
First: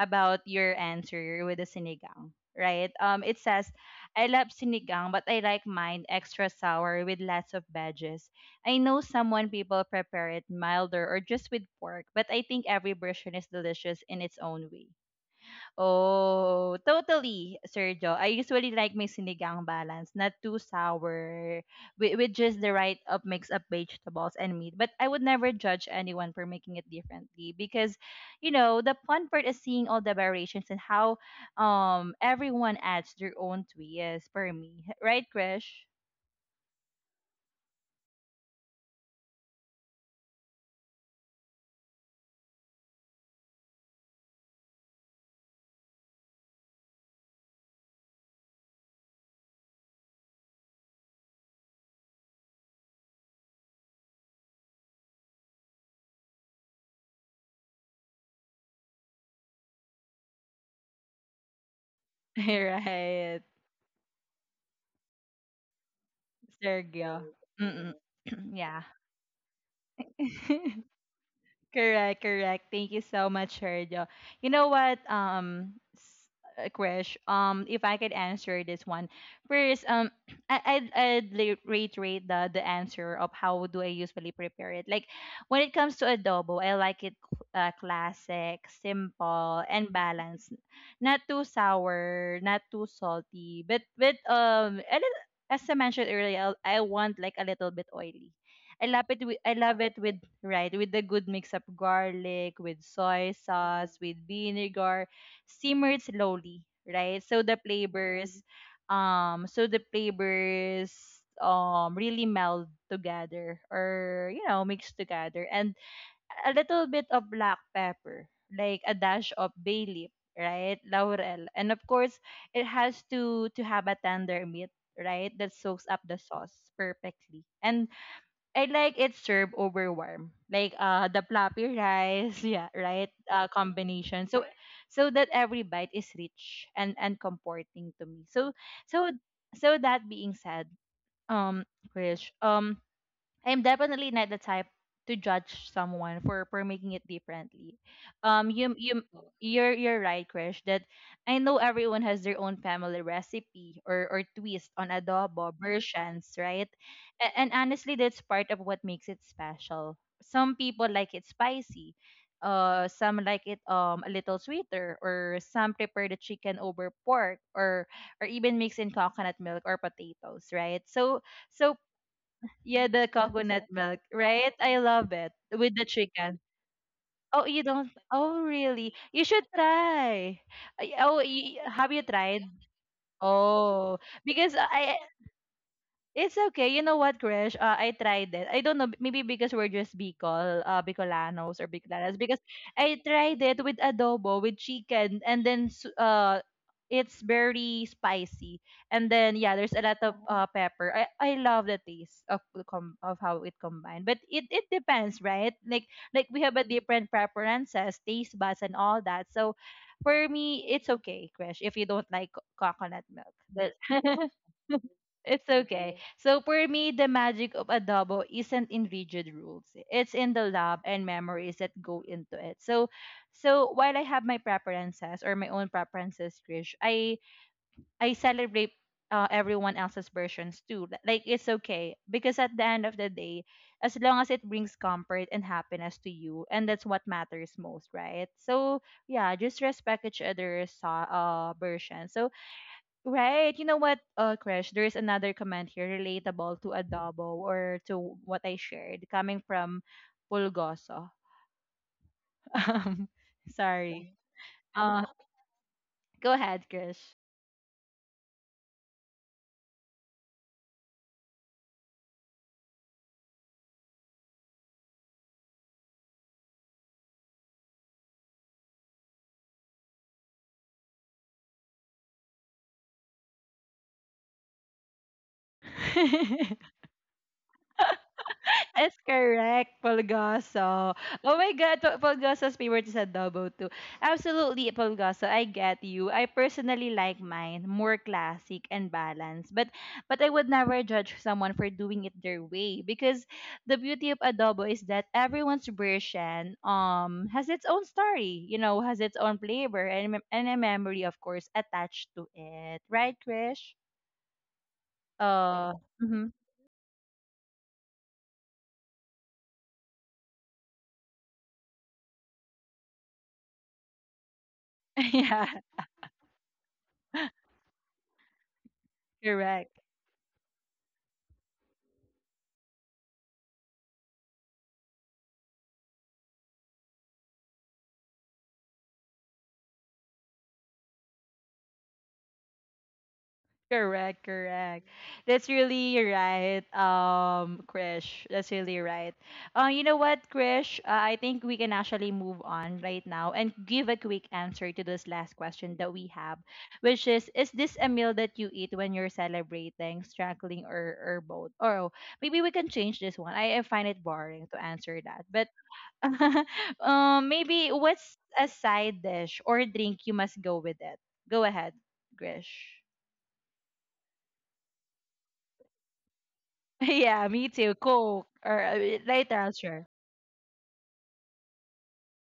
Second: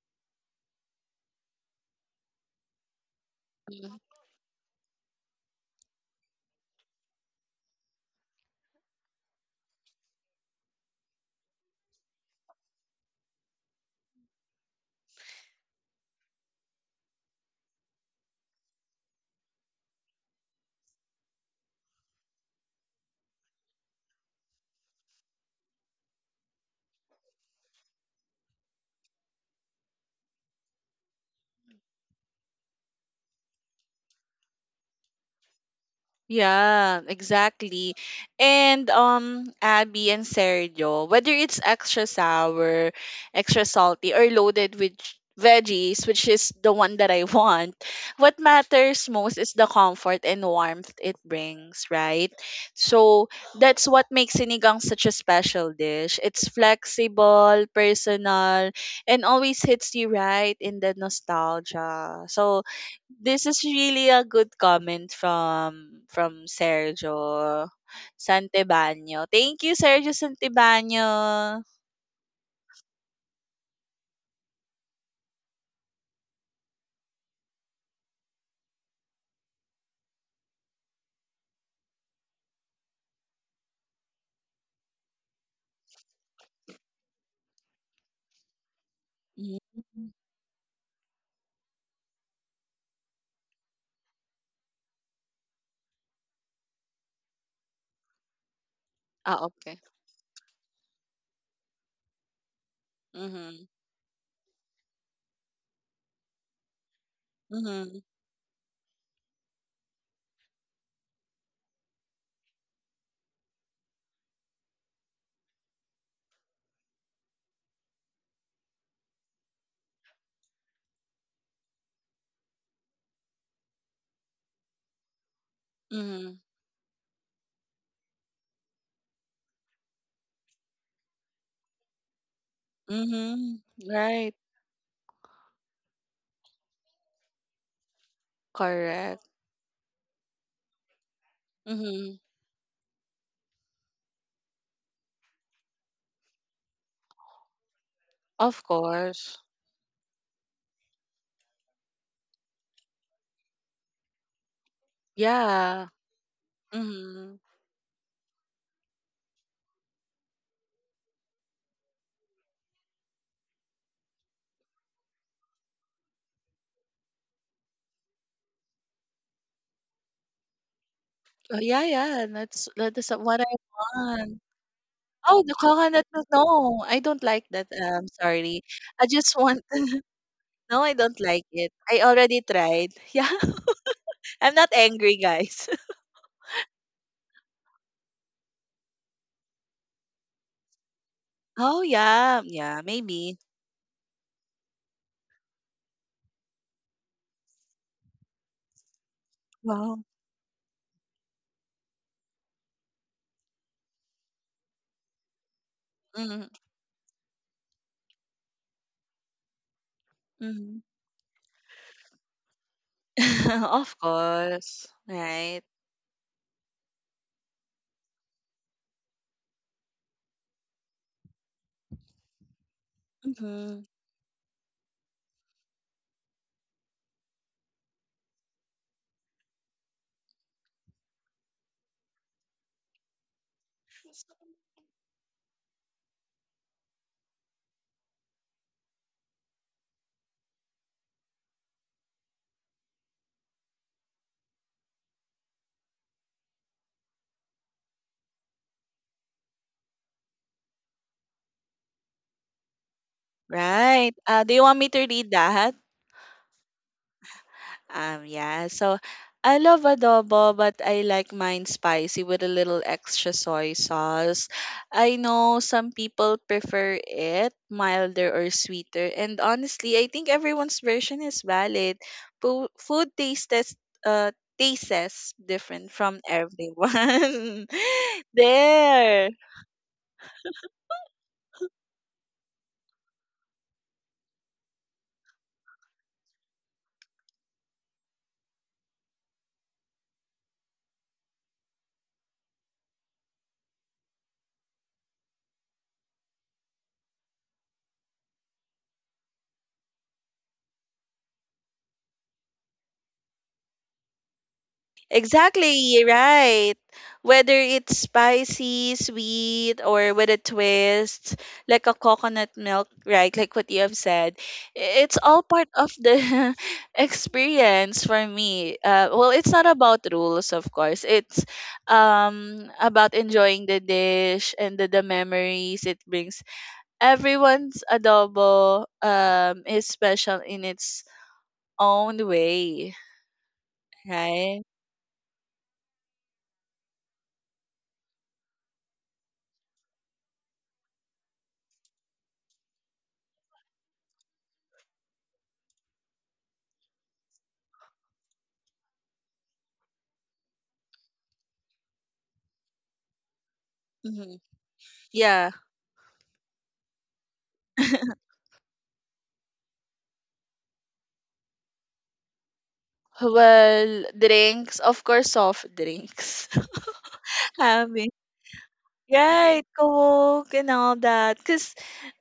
Speaker 1: about your answer with the sinigang, right? It says, I love sinigang, but I like mine extra sour with lots of veggies. I know someone people prepare it milder or just with pork, but I think every version is delicious in its own way. Oh, totally, Sergio. I usually like my sinigang balance, not too sour, with just the right up mix of vegetables and meat. But I would never judge anyone for making it differently because, you know, the fun part is seeing all the variations and how everyone adds their own twist for me. Right, Krish?
Speaker 2: Yeah, exactly. And Abby and Sergio, whether it's extra sour, extra salty, or loaded with veggies, which is the one that I want, what matters most is the comfort and warmth it brings, right? So that's what makes sinigang such a special dish. It's flexible, personal, and always hits you right in the nostalgia. So
Speaker 1: Right,
Speaker 2: this is really a good comment from
Speaker 1: Sergio.
Speaker 2: Sergio
Speaker 1: Mm-mm. Yeah.
Speaker 2: Santibano. Thank you, Sergio Santibano.
Speaker 1: Correct, correct. Thank you so much, Sergio. You know what, Krish, if I could answer this one first, I, I'd reiterate the answer of how do I usually prepare it. Like when it comes to adobo, I like it classic, simple, and
Speaker 2: Mhm.
Speaker 1: balanced. Not too sour, not too salty, but a as I mentioned earlier, I want like a little bit oily. I love it with
Speaker 2: Ah,
Speaker 1: I
Speaker 2: okay.
Speaker 1: love it with right with the good mix of garlic, with soy
Speaker 2: Mm-hmm.
Speaker 1: sauce, with vinegar, simmered slowly, right? So the
Speaker 2: Mm-hmm.
Speaker 1: flavors, um, so the flavors really meld together or you know mix together and a little bit of black pepper, like a dash of bay leaf, right, laurel. And of course it has to have a tender meat, right, that soaks up the
Speaker 2: Mm-hmm.
Speaker 1: sauce perfectly. And I like it served over warm, like the floppy rice, yeah, right,
Speaker 2: Mm-hmm.
Speaker 1: combination.
Speaker 2: Right.
Speaker 1: So, so that every bite is rich and comforting to me. So, so
Speaker 2: Correct.
Speaker 1: so that being said, um,
Speaker 2: Mm-hmm.
Speaker 1: Krish, I'm definitely not the type to judge someone for making it differently. Um,
Speaker 2: Of
Speaker 1: you you
Speaker 2: course.
Speaker 1: you're right, Krish. That I know everyone has their own family recipe or twist on adobo
Speaker 2: Yeah.
Speaker 1: versions, right?
Speaker 2: Mm-hmm.
Speaker 1: And honestly, that's part of what makes it special. Some people like it spicy. Some like it a little sweeter, or some prepare the chicken over pork, or even mix in coconut milk or potatoes, right? So
Speaker 2: Oh,
Speaker 1: so
Speaker 2: yeah, yeah. That's
Speaker 1: yeah,
Speaker 2: that
Speaker 1: the
Speaker 2: is what I
Speaker 1: coconut milk.
Speaker 2: want.
Speaker 1: Right? I love it
Speaker 2: Oh, the
Speaker 1: with the
Speaker 2: coconut milk.
Speaker 1: chicken.
Speaker 2: No, I don't like
Speaker 1: Oh, you
Speaker 2: that.
Speaker 1: don't?
Speaker 2: I'm
Speaker 1: Oh,
Speaker 2: sorry.
Speaker 1: really?
Speaker 2: I
Speaker 1: You
Speaker 2: just
Speaker 1: should
Speaker 2: want.
Speaker 1: try.
Speaker 2: No, I don't like it.
Speaker 1: Have
Speaker 2: I
Speaker 1: you
Speaker 2: already
Speaker 1: tried?
Speaker 2: tried. Yeah.
Speaker 1: Oh,
Speaker 2: I'm
Speaker 1: because
Speaker 2: not
Speaker 1: I
Speaker 2: angry, guys.
Speaker 1: It's okay. You know what, Krish? I tried it. I don't know. Maybe because we're just Bicol, Bicolanos or
Speaker 2: Oh,
Speaker 1: Bicolanas. Because
Speaker 2: yeah. Yeah,
Speaker 1: I
Speaker 2: maybe.
Speaker 1: tried it with adobo, with chicken, and it's very spicy. And then yeah, there's a lot
Speaker 2: Wow.
Speaker 1: of pepper. I love the taste of of how it combined. But it depends, right? Like we
Speaker 2: Mm,
Speaker 1: have a different preferences, taste buds, and all that. So for me,
Speaker 2: mm.
Speaker 1: it's okay, Krish, if you don't like coconut milk. But
Speaker 2: Of course.
Speaker 1: it's
Speaker 2: Right.
Speaker 1: okay. So for me, the magic of adobo isn't in rigid rules. It's in the love and memories that go into it. So, so
Speaker 2: Hmm.
Speaker 1: while I have my preferences or my own preferences, Krish, I celebrate everyone else's versions too. Like it's okay because at the end of the day, as long as it brings comfort and happiness to you, and that's what matters most, right? So yeah, just respect each other's version. So right. You know what, Krish, there is another comment here relatable to adobo or to what I shared coming from Pulgoso. Um, sorry.
Speaker 2: Right. Do you want me
Speaker 1: Uh,
Speaker 2: to read that?
Speaker 1: go ahead, Krish.
Speaker 2: Yeah. So I love adobo, but I like mine spicy with a little extra soy sauce. I know some people prefer it milder or sweeter, and honestly, I think everyone's version is valid. Food tastes uh tastes different from everyone.
Speaker 1: That's
Speaker 2: there.
Speaker 1: correct, Polgoso. Oh my God, Polgoso's favorite is adobo too. Absolutely, Polgoso, I get you. I personally like mine more classic and balanced. But I would never judge someone for doing it their way, because the beauty of adobo is that everyone's version has its own story, you know, has its own flavor and a memory, of course, attached to it. Right, Krish? Uh,
Speaker 2: Exactly,
Speaker 1: mhm.
Speaker 2: right. Whether it's spicy, sweet, or with a twist, like a coconut milk, right? Like what you have said, i- it's all
Speaker 1: Yeah,
Speaker 2: part of the experience for me. Well, it's not
Speaker 1: correct.
Speaker 2: about rules, of course. It's about enjoying the dish and the memories it brings. Everyone's adobo is special in its own way,
Speaker 1: Correct,
Speaker 2: right?
Speaker 1: correct. That's really right, Krish. That's really right. You know what, Krish? I think we can actually move on right now and give a quick answer to this last question that we have, which is: is this a meal that you eat when you're celebrating, struggling, or both? Or maybe we can change this one. I find it
Speaker 2: Hmm.
Speaker 1: boring to answer that, but
Speaker 2: Yeah.
Speaker 1: maybe what's a side dish or drink you must go with it? Go ahead, Krish.
Speaker 2: Well, drinks, of course, soft drinks.
Speaker 1: Yeah, me too.
Speaker 2: I
Speaker 1: Coke or later, I'll
Speaker 2: right,
Speaker 1: share.
Speaker 2: Coke and all that. Cause,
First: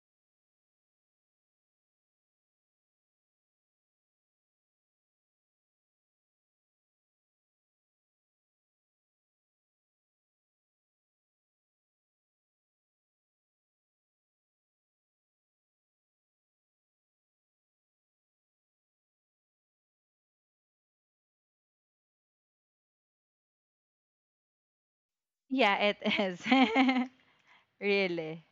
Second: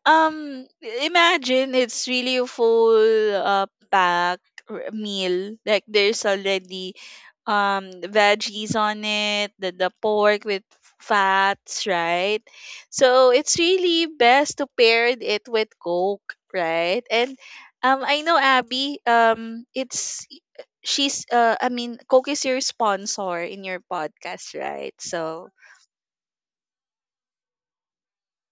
Speaker 2: um, imagine it's really a full pack meal. Like there's already veggies on it, the pork with fats, right? So it's really best to pair it with Coke, right? And I know Abby, it's she's I mean Coke is your sponsor in your podcast, right? So
Speaker 1: Yeah, it is. Really.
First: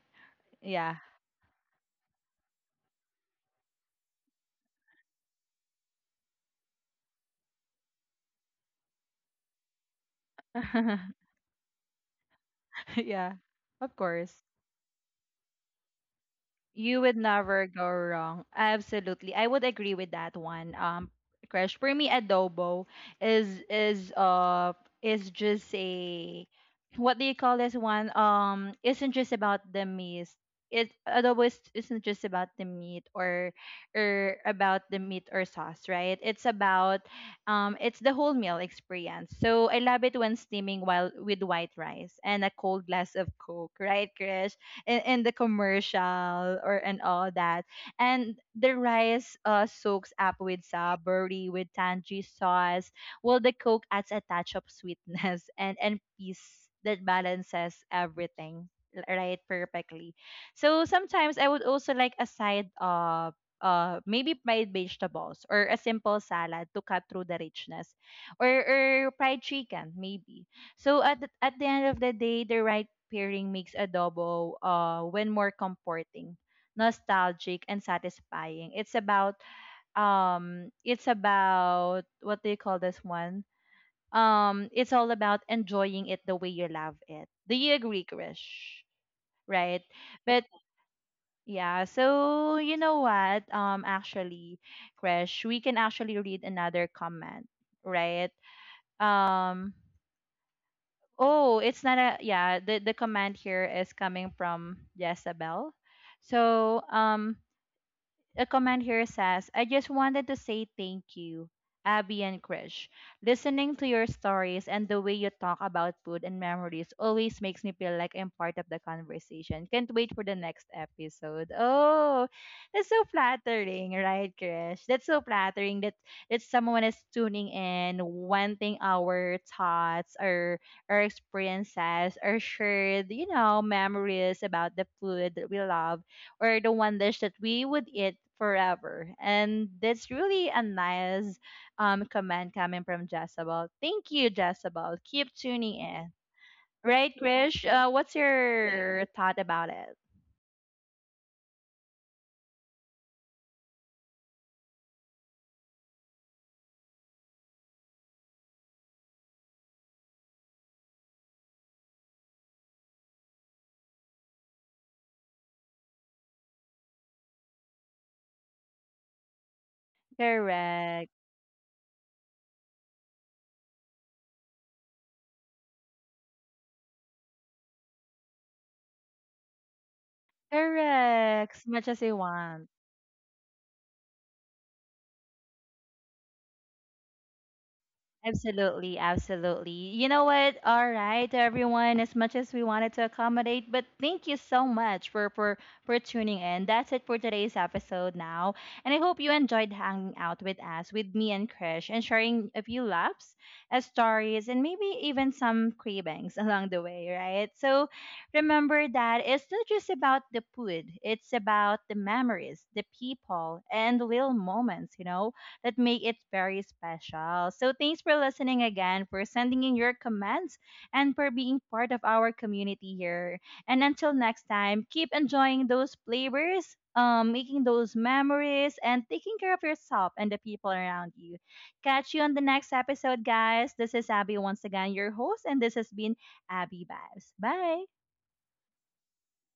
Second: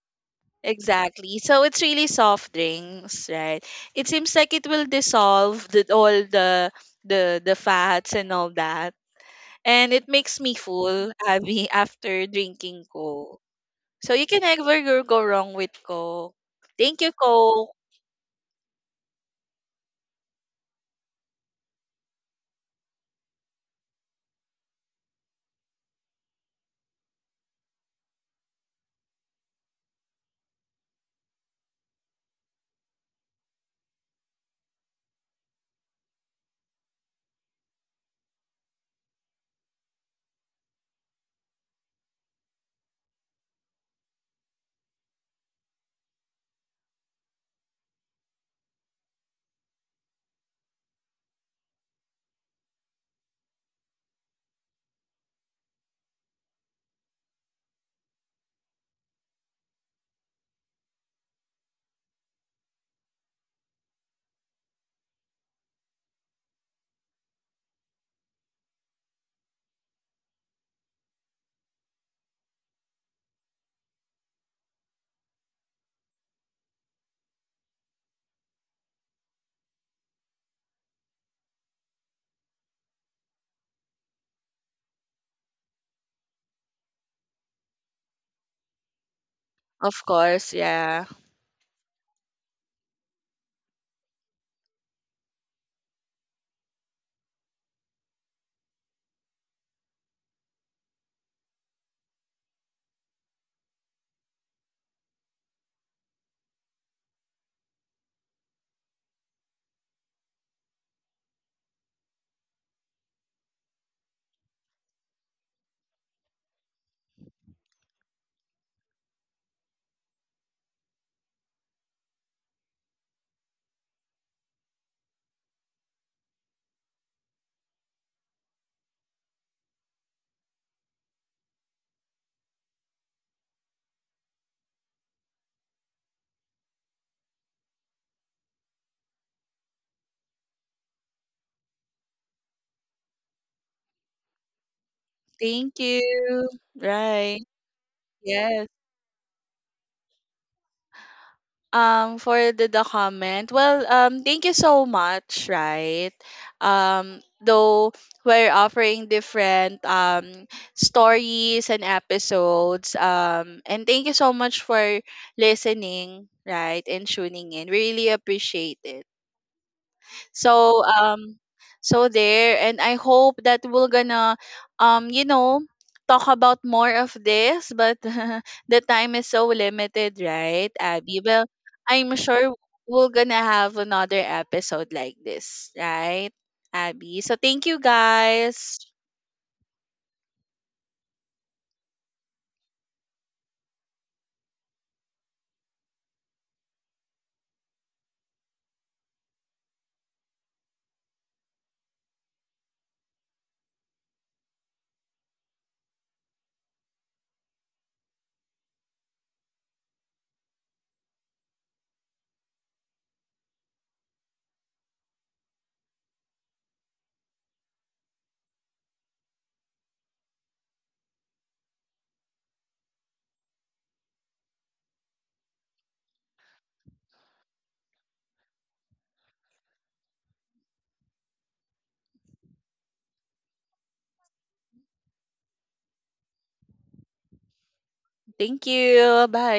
Speaker 1: Yeah.
Speaker 2: exactly. So it's really soft drinks, right? It seems like it will dissolve the, all the fats and all that. And it makes me full, Abby, after drinking
Speaker 1: Yeah.
Speaker 2: Coke.
Speaker 1: Of
Speaker 2: So you can
Speaker 1: course.
Speaker 2: never go wrong with Coke. Thank
Speaker 1: You
Speaker 2: you,
Speaker 1: would never
Speaker 2: Coke.
Speaker 1: go wrong. Absolutely. I would agree with that one. Crash, for me adobo is is uh is just a, what do you call this one? Isn't just about the meat. It Adobo isn't just about the meat or about the meat or sauce, right? It's about, it's the whole meal experience. So I love it when steaming while with white rice and a cold glass of Coke, right, Krish? In the commercial or and all that. And the rice soaks up with saburi, with tangy sauce, while the Coke adds a touch of sweetness and peace that balances everything right perfectly. So sometimes I would also like a side of maybe fried vegetables or a simple salad to cut through the richness, or fried chicken maybe. So at at the end of the day, the right pairing makes adobo when more comforting, nostalgic and satisfying. It's about, it's about, what do you call this one? It's all about enjoying it the way you love it. Do you agree, Krish? Right?
Speaker 2: Of
Speaker 1: But
Speaker 2: course, yeah.
Speaker 1: yeah, so you know what? Actually, Krish, we can actually read another comment, right? Um Oh, it's not a yeah, the command here is coming from Jezebel. So, a comment here says, I just wanted to say thank you, Abby and Krish. Listening to your stories and the way you talk about food and memories always makes me feel like I'm part of the conversation. Can't wait for the next episode. Oh, that's so flattering, right, Krish? That's so flattering that, that someone is tuning in, wanting our thoughts, our experiences, our shared, you know, memories about the food that we love or the one dish that we would eat forever. And that's really a nice comment coming from Jezebel. Thank you, Jezebel. Keep tuning
Speaker 2: Thank
Speaker 1: in.
Speaker 2: you.
Speaker 1: Right,
Speaker 2: Right.
Speaker 1: Krish? What's
Speaker 2: Yes.
Speaker 1: your thought about it?
Speaker 2: For the comment, well, thank you so much, right? Though we're offering different stories and episodes. And thank you so much for listening, right, and tuning in. We really appreciate it. So
Speaker 1: Correct.
Speaker 2: so there and I hope that we're gonna you know talk about more of this but the time is so limited, right, Abby? Well,
Speaker 1: Correct. As much as you
Speaker 2: I'm sure
Speaker 1: want.
Speaker 2: we're gonna have another episode like this, right, Abby? So thank you guys.
Speaker 1: Absolutely, absolutely. You know what? All right, everyone, as much as we wanted to accommodate, but thank you so much for tuning in. That's it for today's episode now. And I hope you enjoyed hanging out with us, with me and Krish, and sharing a few laughs, stories, and maybe even some cravings along the way, right? So remember that it's not just about the food, it's about the memories, the people, and the little moments, you know, that make it very special. So thanks for listening again, for sending in your comments, and for being part of our community here. And until next time, keep enjoying those flavors, making those memories, and taking care of yourself and the people around you. Catch you on the next episode, guys. This is Abby once again, your host, and this has been Abby Vibes. Bye.
Speaker 2: Thank you. Bye.